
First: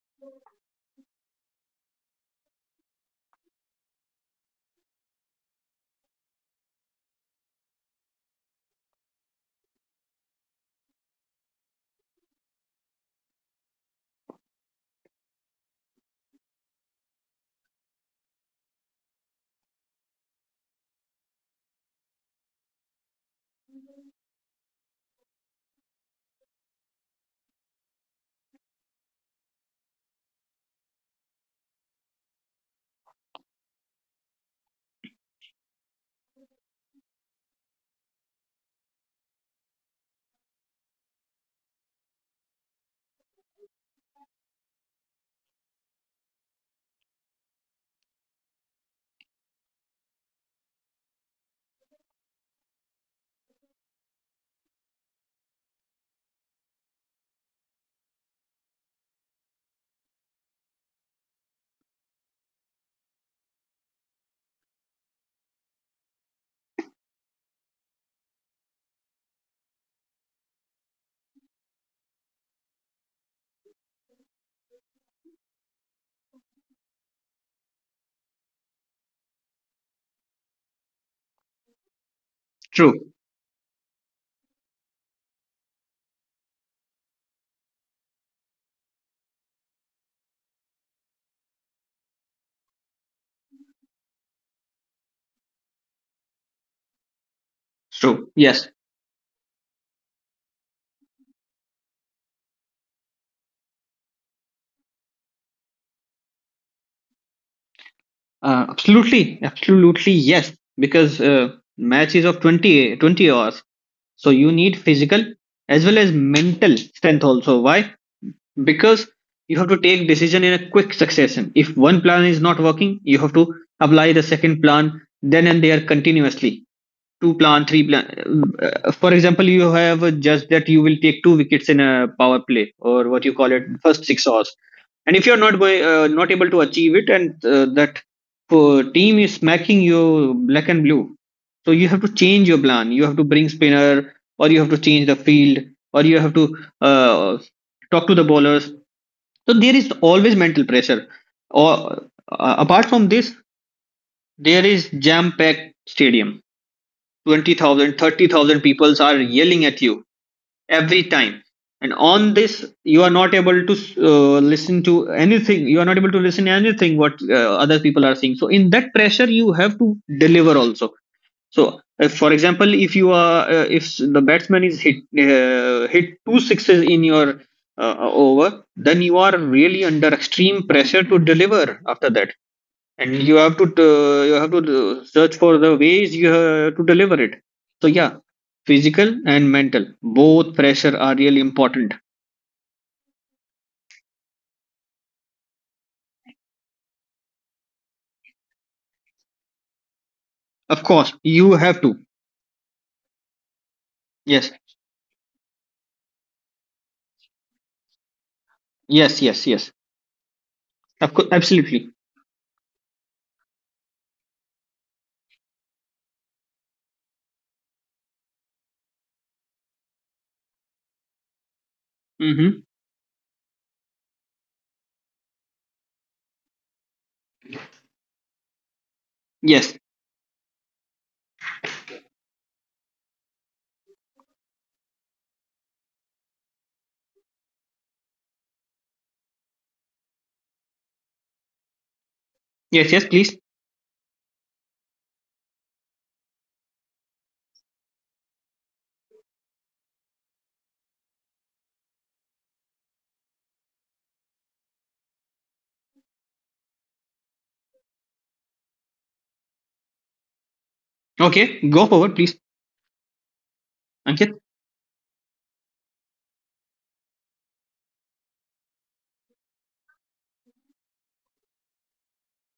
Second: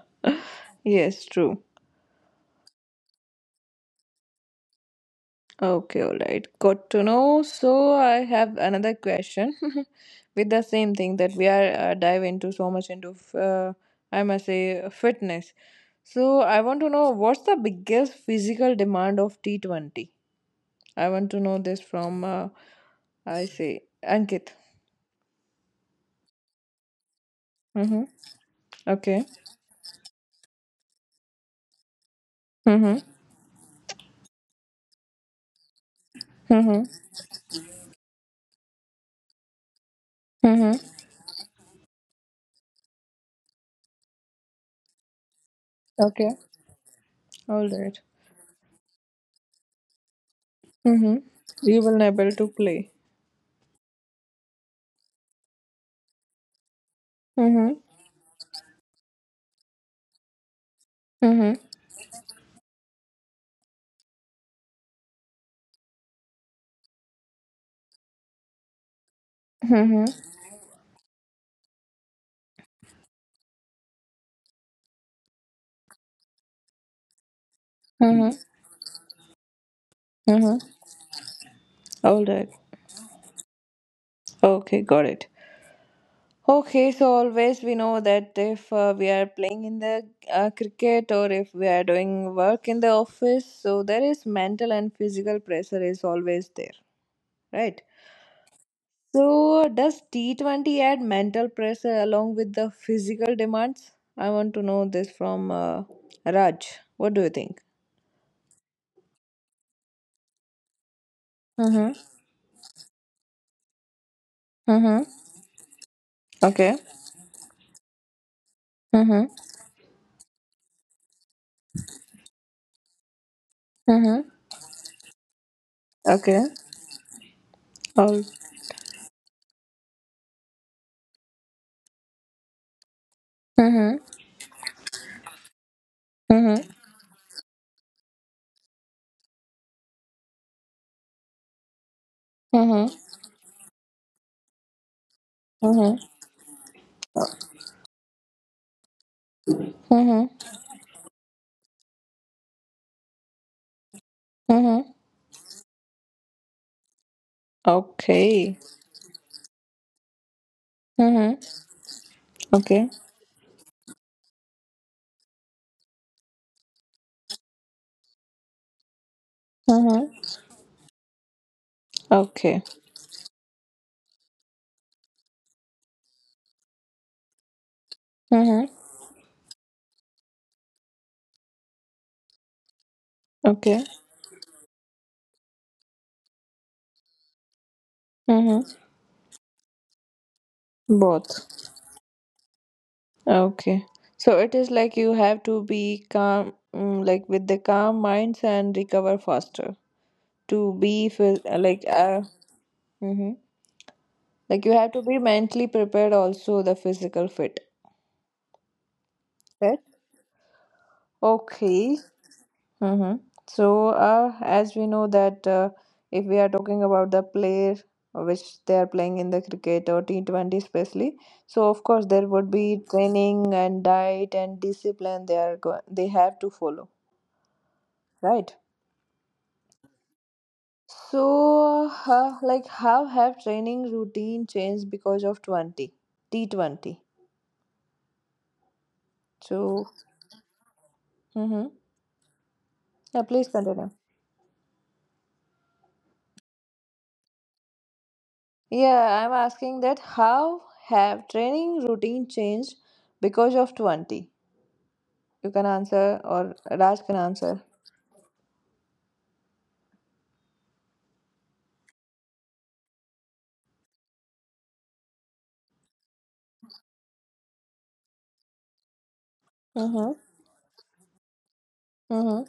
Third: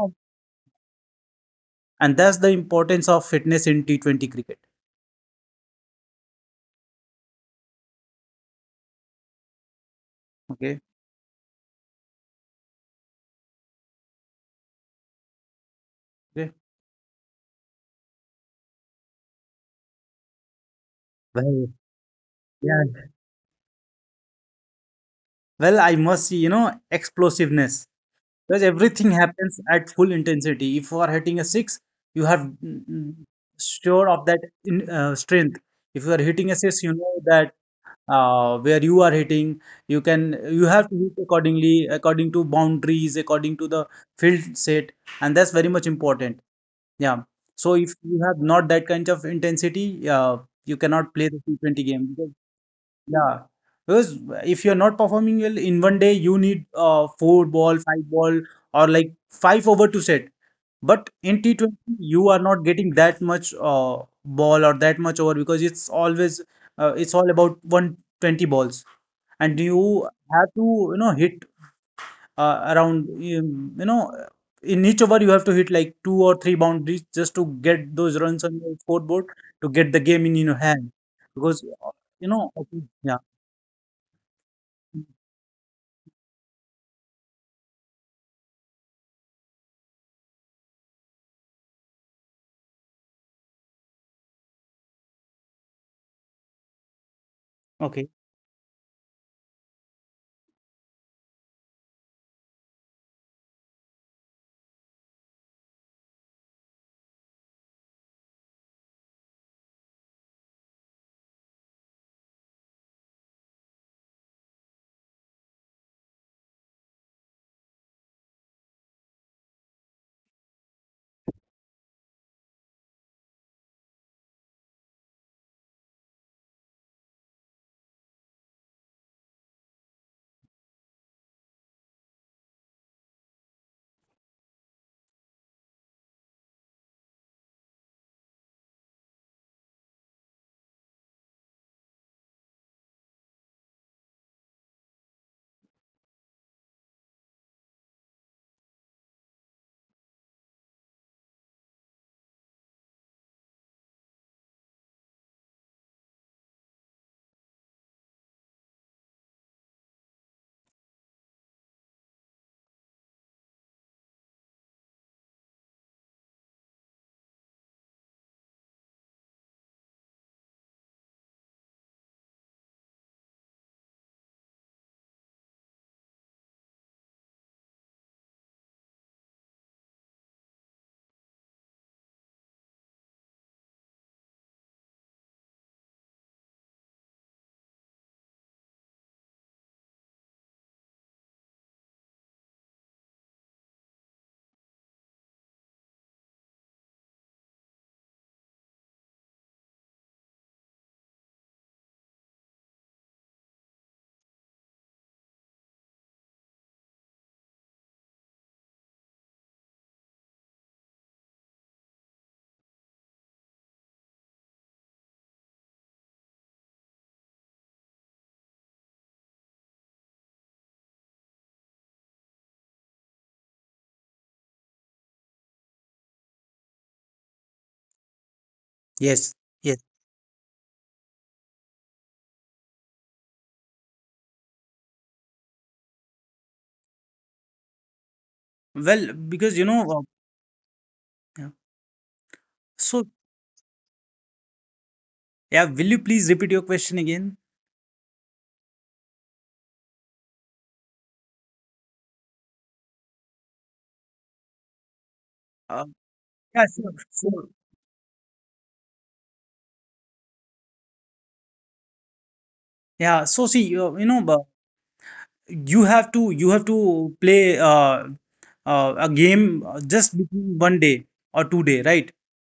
yes. True. and that's the importance of fitness in T20 cricket. Okay, all right. Got to know. So I have another question *laughs* with the Okay, same thing that we are dive into so much into I must say fitness. So okay. I want to know what's the biggest physical demand of T20? I want to know Well, this from yeah. I say Ankit. Well, I must see, you know, explosiveness, Mm-hmm. because everything Okay. happens at full intensity. If you are hitting a six, you have, Mm-hmm. Sure of that, in strength. If you are hitting a six, Mm-hmm. you know that, where you are hitting, you have to Mm-hmm. hit accordingly, according to boundaries, according to the field set, and that's very much Okay. important. Yeah. All So if right. you have not that kind of intensity, you cannot Mm-hmm. play the You T20 will game not because, able to play. yeah, because if you're not performing well in one day, you need four Mm-hmm. ball, five ball, or like five over to set. But in Mm-hmm. T20, you are not getting that much ball or that much over, because it's always, it's all about 120 balls, and Mm-hmm. you have to, hit around in each over, you have to hit like two or three boundaries just to get those Mm-hmm. runs on your scoreboard to get the game in your Mm-hmm. hand, because, All right. Okay, true, yeah. Okay, got it. Okay, so always we know that if we are playing in the cricket, or if we are doing work in the office, so there is mental and physical pressure is always there, right? Okay. true. Yes, So does T20 add mental pressure along with the physical demands? I want to know this from Raj. What do you think? Absolutely, absolutely. Yes, because Mm-hmm. match is of 20-20 hours. So you need Mm-hmm. physical as well as mental Okay. strength also. Why? Because Mm-hmm. you have to take decision in a quick succession. If one plan is not working, you have to apply the Mm-hmm. second plan then and there Okay. continuously. Two plan, three All. plan. For example, you have just that you will take two wickets in a power play, or what you call it, Mm-hmm. first 6 overs. And if you're not able to Mm-hmm. achieve it, and that team is smacking you black and blue, so you have to change your Mm-hmm. plan. You have to bring spinner, or you have to change the field, or you have to uh, talk to the bowlers. So there is Mm-hmm. always mental pressure. Or, apart from this, Mm-hmm. there is jam-packed stadium. 20,000, thirty Okay. thousand people are yelling at you every time. Mm-hmm. And on this, Okay. you are not able to listen to anything. You are not able to listen to anything what other people are saying. So in that pressure, you have to Mm-hmm. deliver also. So if, for Okay. example, if you are if the batsman is hit two sixes in your over, Mm-hmm. then you are really under extreme pressure to deliver after that. And you have to Okay. Search for the ways. You have to deliver it. So yeah, Mm-hmm. physical and mental both pressure are really Both. important. Okay. So it is like you have to be calm, mm, like with the calm minds and recover faster to Of be course you have to. Mm-hmm. Yes, like you have to be mentally prepared also the physical fit. yes, yes. Yes, Right? of course, absolutely. Okay. Mm-hmm. So, as we know that if we are talking about the player which they are playing in the cricket or T20 especially, so of course there would Mm-hmm. be training and diet and discipline they are they have to follow, right? Yes, Yes, yes. So, how have training routine changed because of 20 T20? Well, because So, yeah. mm-hmm. yes, yes, So, Yeah, please. please continue. yeah, will you please repeat your question again? Yeah, I'm asking that how have training routine changed because of 20? You can uh, answer or yeah, sure, Raj can sure. answer. Okay, go forward please, Yeah, so see, you Ankit. know but you have to, play a game, Mm-hmm. just between one day or two day, right? Mm-hmm.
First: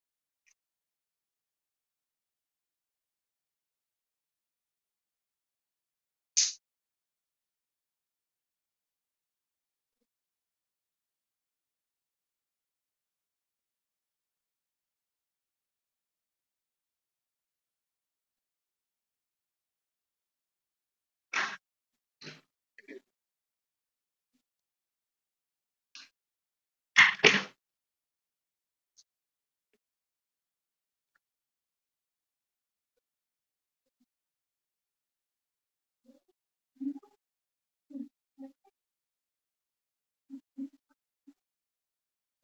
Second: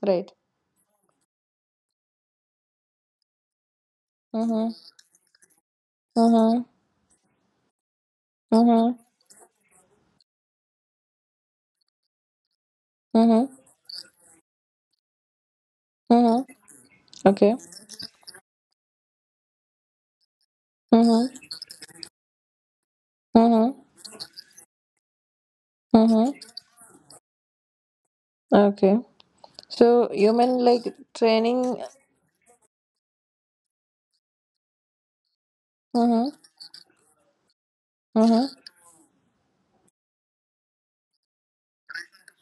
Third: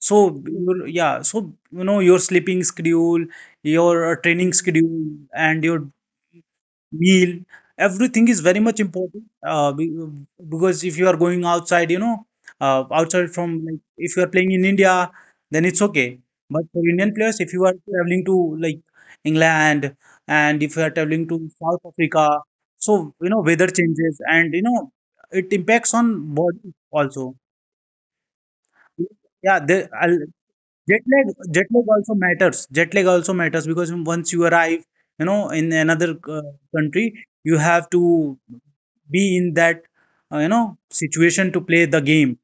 So, Right. so your sleeping schedule, your training Mm-hmm. schedule, and your Mm-hmm. meal, everything is very much Mm-hmm. important. Because if you are going outside, outside Mm-hmm. from, like, if you are playing in India, then it's okay. Mm-hmm. But for Indian players, if Okay. you are traveling to, like, England, and if you are traveling Mm-hmm. to South Africa, so weather Mm-hmm. changes, and it impacts Mm-hmm. on body also. Okay. Yeah, the, So you mean like Jet lag, jet training? lag also matters. Jet lag also matters, because once you arrive, in another Mm-hmm. Country, you have to Mm-hmm. be in that, situation to play the game.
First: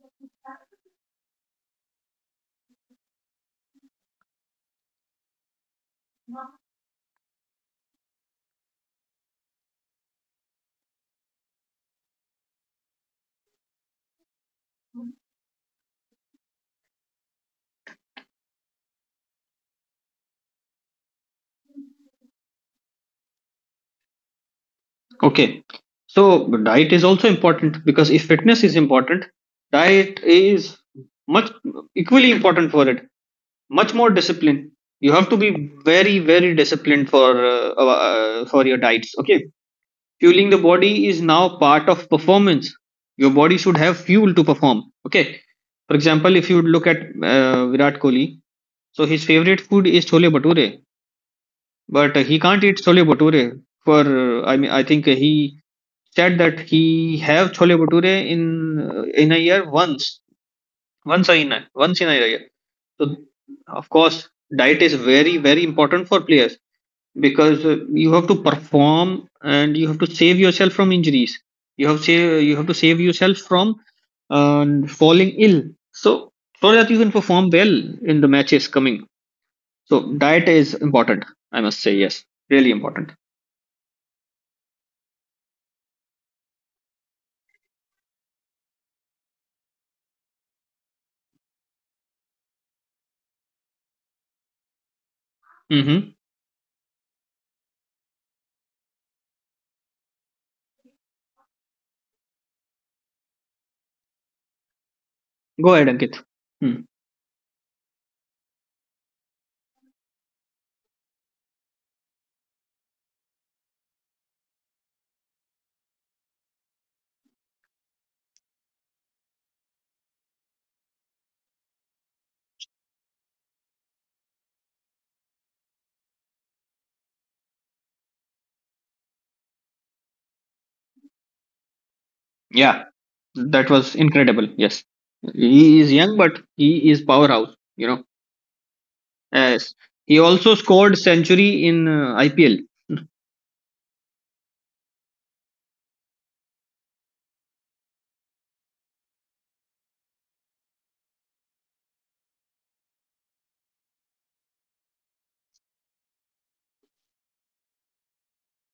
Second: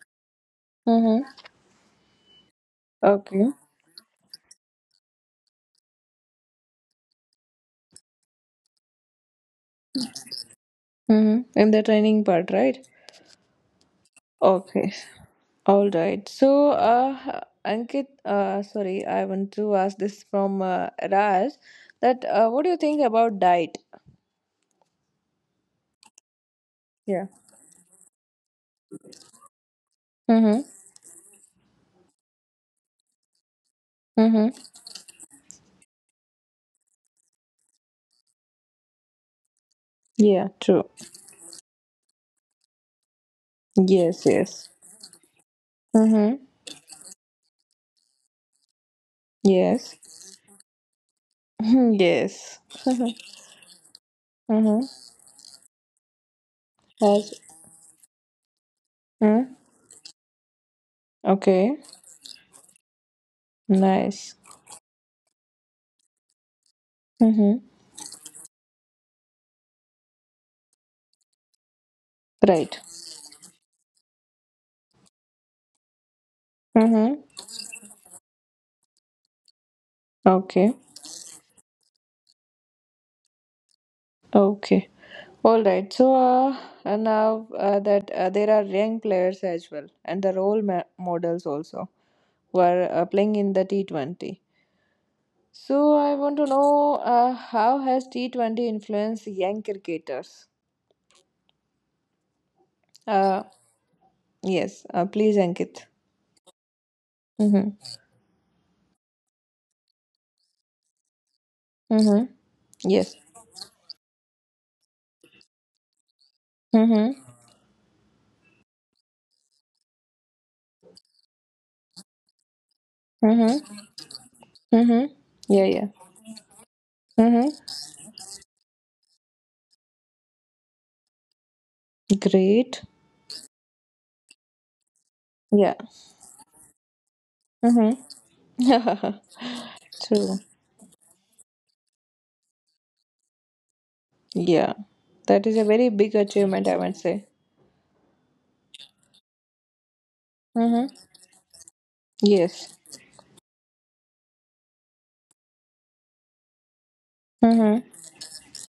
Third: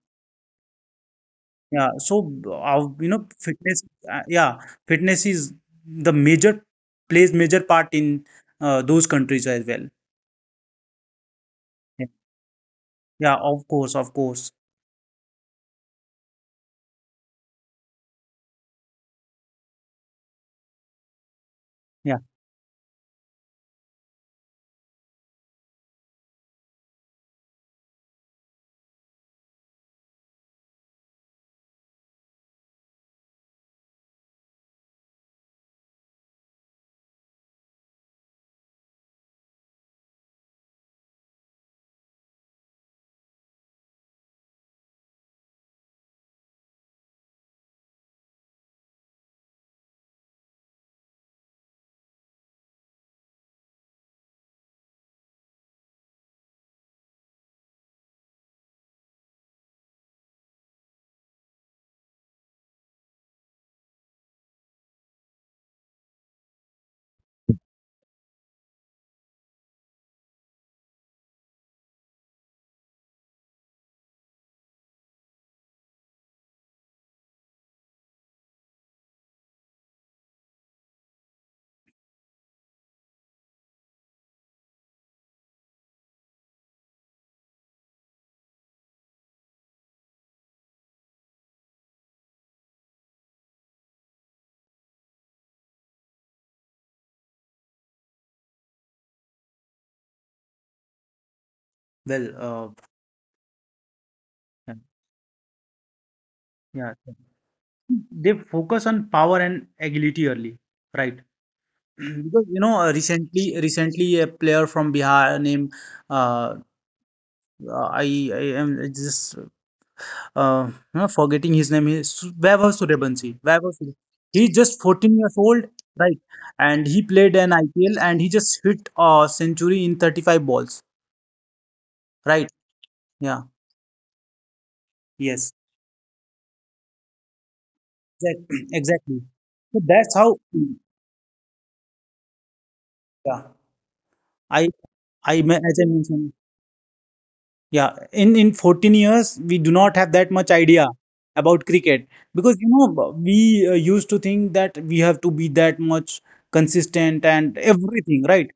Mm-hmm. Yeah. So, Okay. fitness, uh, yeah, fitness is the major, plays major part in those countries as well. Mm-hmm. In the Yeah. training part, right? Yeah. Of course. Of course. Okay. All right. So, Ankit, sorry, I want to ask this from Raj Yeah. that what do you think about diet? Okay, so diet is Yeah. also important because if fitness is important, diet Mm-hmm. is much equally important for it. Much more discipline. You have to be very, very disciplined for your diets, okay. Yeah, Fueling the true. body is now part of performance. Your body should have Yes, fuel to yes. perform, okay. For Mm-hmm. example, if you look at Virat Kohli, so his favorite food Yes. is chole bhature. *laughs* But he yes. can't eat chole *laughs* bhature for I mean, I mm-hmm. think he said that he As, have chole bhature in a mm? year once. Okay. Once in a year. So, of course, Nice. diet is very, very important for players Mm-hmm. because you have to perform and you have to save yourself from injuries. You have to Right. save yourself from falling ill. So, so that you can Mm-hmm. perform well in the matches coming. So, diet is Okay. important. I must say, yes, really important. Okay. All right. So and now that there are young players as well, and the role models also who are playing in the T20. So Mm-hmm. I want to know how has T20 influenced young cricketers? Well, uh, Uh, yes. yeah. Please, Go ahead, Ankit. Ankit. Hmm. yeah. Mm-hmm. They focus on power and agility early, right? Mm-hmm. Because Yes. recently, recently a player from Bihar named, uh, Mm-hmm. uh, I am just, forgetting his name, is Su- Vaibhav Suryavanshi. Mm-hmm. Vaibhav Surya- He's just Mm-hmm. 14 years Yeah, old, yeah. right? And he played an Mm-hmm. IPL and he just hit a century in 35 balls, right? Yeah, Great. Yeah. that was incredible. Yes, Yes. he Yeah. is young, but he is powerhouse. You know. Mm-hmm. Exactly. Exactly. Yes. So *laughs* He that's True. also how. scored century in IPL. Yeah. Yeah. I That is a very as I big mentioned, achievement, I would say. yeah, in 14 years, we do not have that much Mm-hmm. idea about cricket, because Yes. we used to think that we have to be that much consistent and Mm-hmm. everything, right?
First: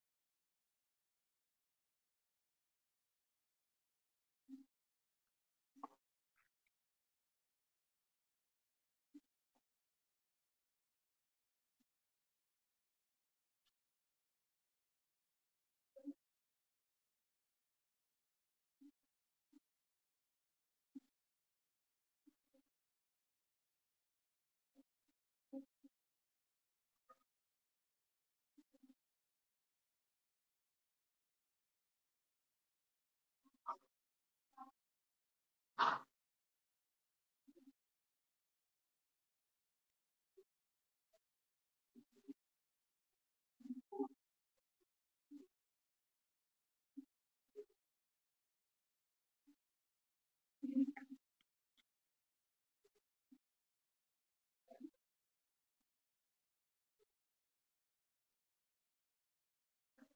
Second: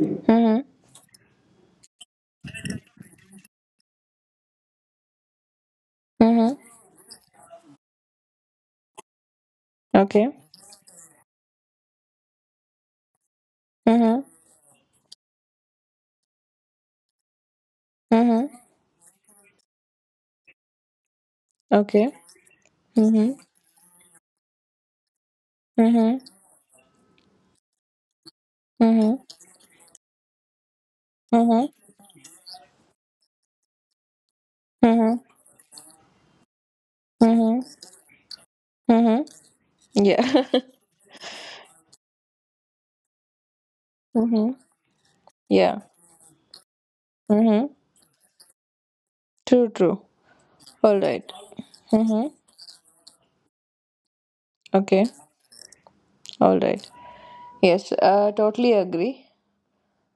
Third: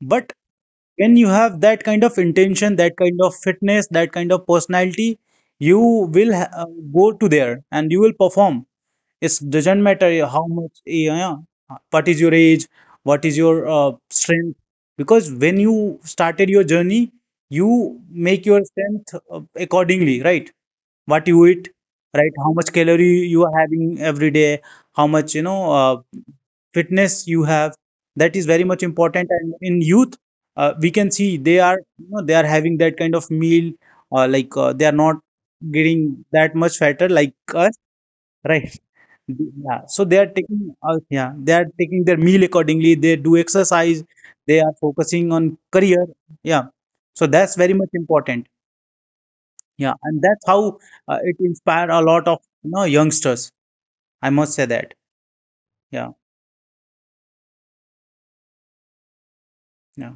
But Mm-hmm. when you have that kind of intention, that kind of fitness, that kind of personality, you will ha- Mm-hmm. uh, go to there and you will perform. It doesn't matter Okay. how much, yeah, yeah, what is your age, what is your Mm-hmm. strength, because when you started your journey, you make Mm-hmm. your strength accordingly, right? What you eat, Okay. right? How much calorie Mm-hmm. you are having every day, how much Mm-hmm. fitness you have. That is very much Mm-hmm. important. And in youth, we can see they Mm-hmm. are, they are having that kind of meal, they are not Mm-hmm. getting that much fatter like Mm-hmm. us, right? Mm-hmm. So they are Yeah. taking *laughs* out, yeah, they are taking their meal accordingly. They do exercise. mm-hmm. They are focusing on Yeah. career. Yeah, so that's very Mm-hmm. much important. True, Yeah, true. and that's how, All right. it inspire a lot Mm-hmm. of youngsters. I must say that. Okay. Yeah, All right. Yes, totally agree. yeah,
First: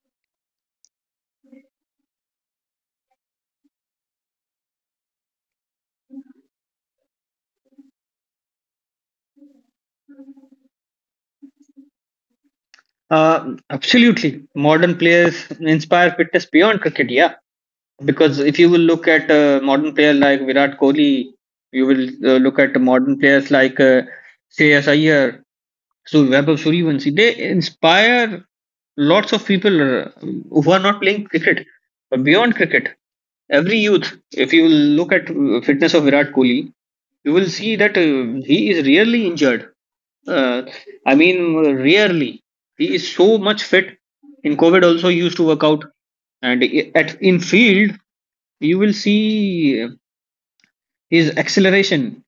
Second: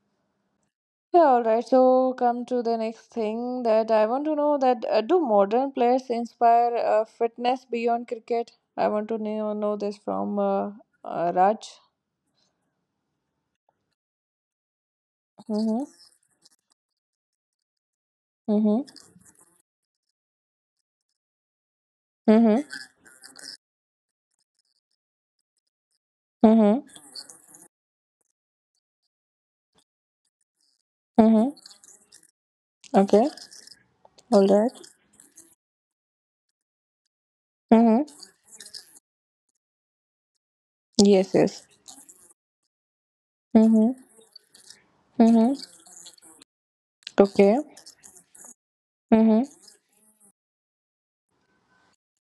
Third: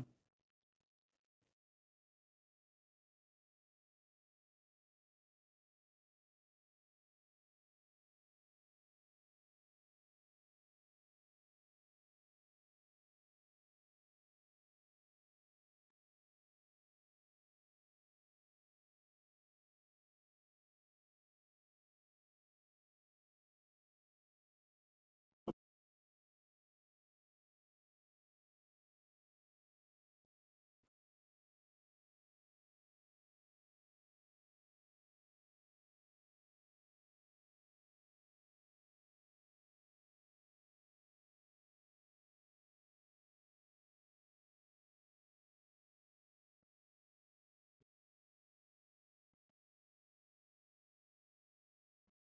Yeah, all right. So come to the next thing that I want to know that do modern players inspire fitness beyond cricket? I want to know this from Raj. Absolutely. Modern players Mhm. inspire fitness beyond cricket, yeah. Because if you will Mhm. look at a modern player like Virat Kohli, you will look Mhm. at modern players like Shreyas Iyer, so Vaibhav Mhm. Suryavanshi. They inspire lots of people who are not playing Mhm. cricket, but beyond cricket. Okay. Every youth, All if you right. will look at fitness of Virat Kohli, you will see that Mhm. He is rarely injured. Uh, I Yes. mean, Yes. rarely. He is so much Mhm. fit. In COVID, also he used to Mhm. work out, and I- at in Okay. field you will Mhm. see his acceleration.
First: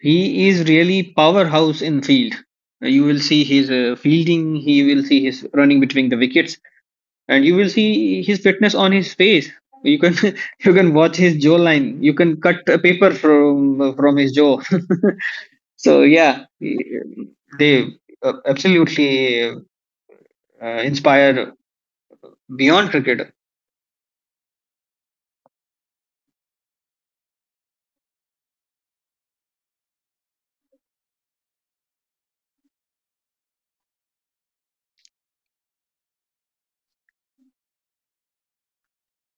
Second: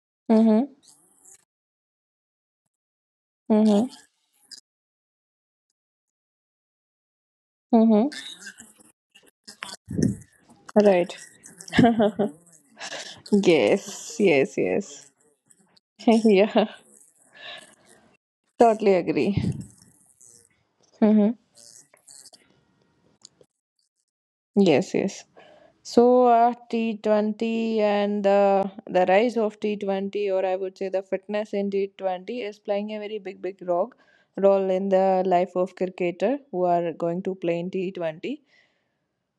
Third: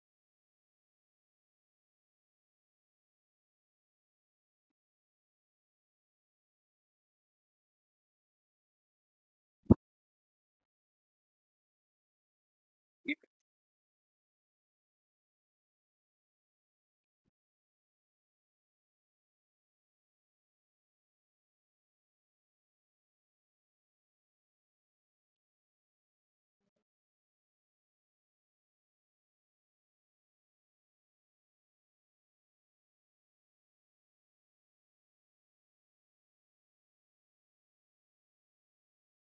He is Mhm. really powerhouse in field. You will see his Mhm. Fielding. He will see his running between the wickets, and you will Mhm. see his fitness on his face. You can *laughs* you can Right. watch his *laughs* jawline. You can cut a paper from yes. his Yes. jaw. Yes. *laughs* So *laughs* yeah, yeah, they totally agree. absolutely Hmm inspire beyond cricket. Yes, yes. So T20 and the rise of T20, or I would say the fitness in T20, is playing a very big big role in the life of cricketer who are going to play in T20.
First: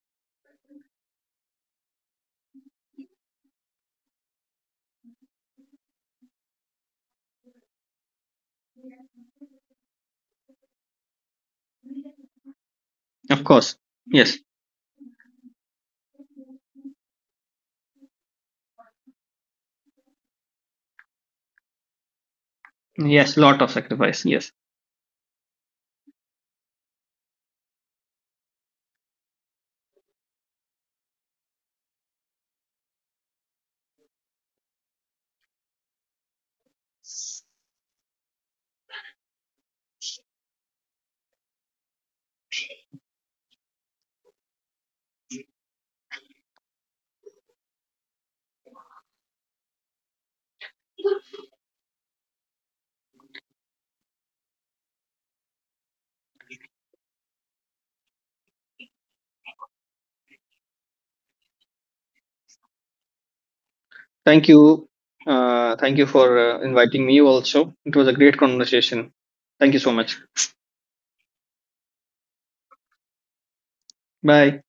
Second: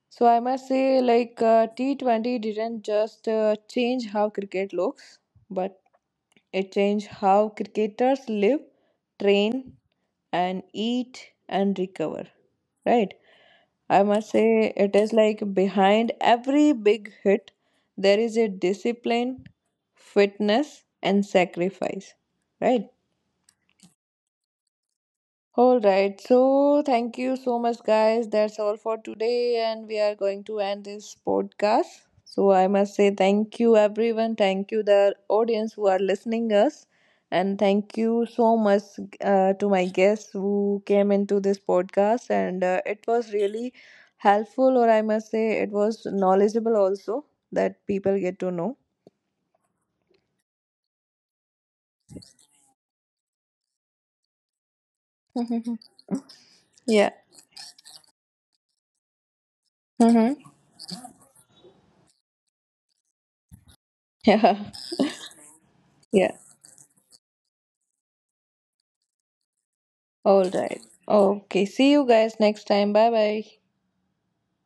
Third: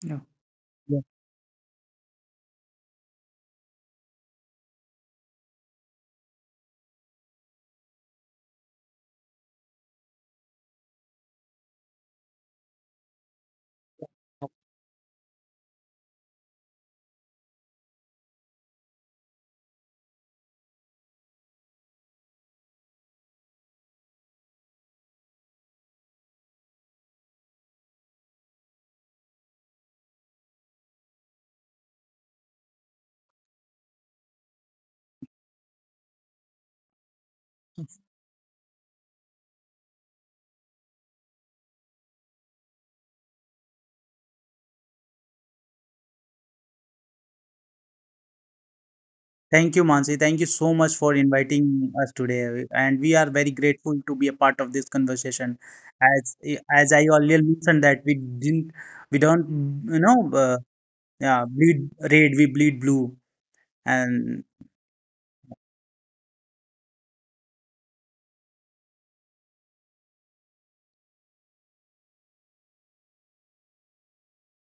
yeah. So I must Yeah. say like T20 didn't just change how cricket looks, but it changed how cricketers live, train and eat and recover, right? Of course. I must Yes. say, it is like behind every big hit, there is a discipline, fitness, and sacrifice, right? Yes. Lot of sacrifice. Yes. All right. So, thank you so much, guys. That's all for today. And we are going to end this podcast. So, I must say thank you, everyone. Thank you, the audience who are listening us. And thank you so much to my guests who came into this podcast. And it was really helpful, or I must say, it was knowledgeable also that people get to know. Thank you, Mansi. Thank you so much for inviting us today, and we are very grateful to be a part of this conversation. *laughs* As as I yeah. earlier mentioned that we didn't, we don't, you know, Mm-hmm. uh, yeah, bleed red, we bleed blue. And Thank Yeah. you. Thank you Yeah. for inviting me also. It was a great conversation. Thank you so much. All right. Okay. See you guys next time. Bye bye. Bye.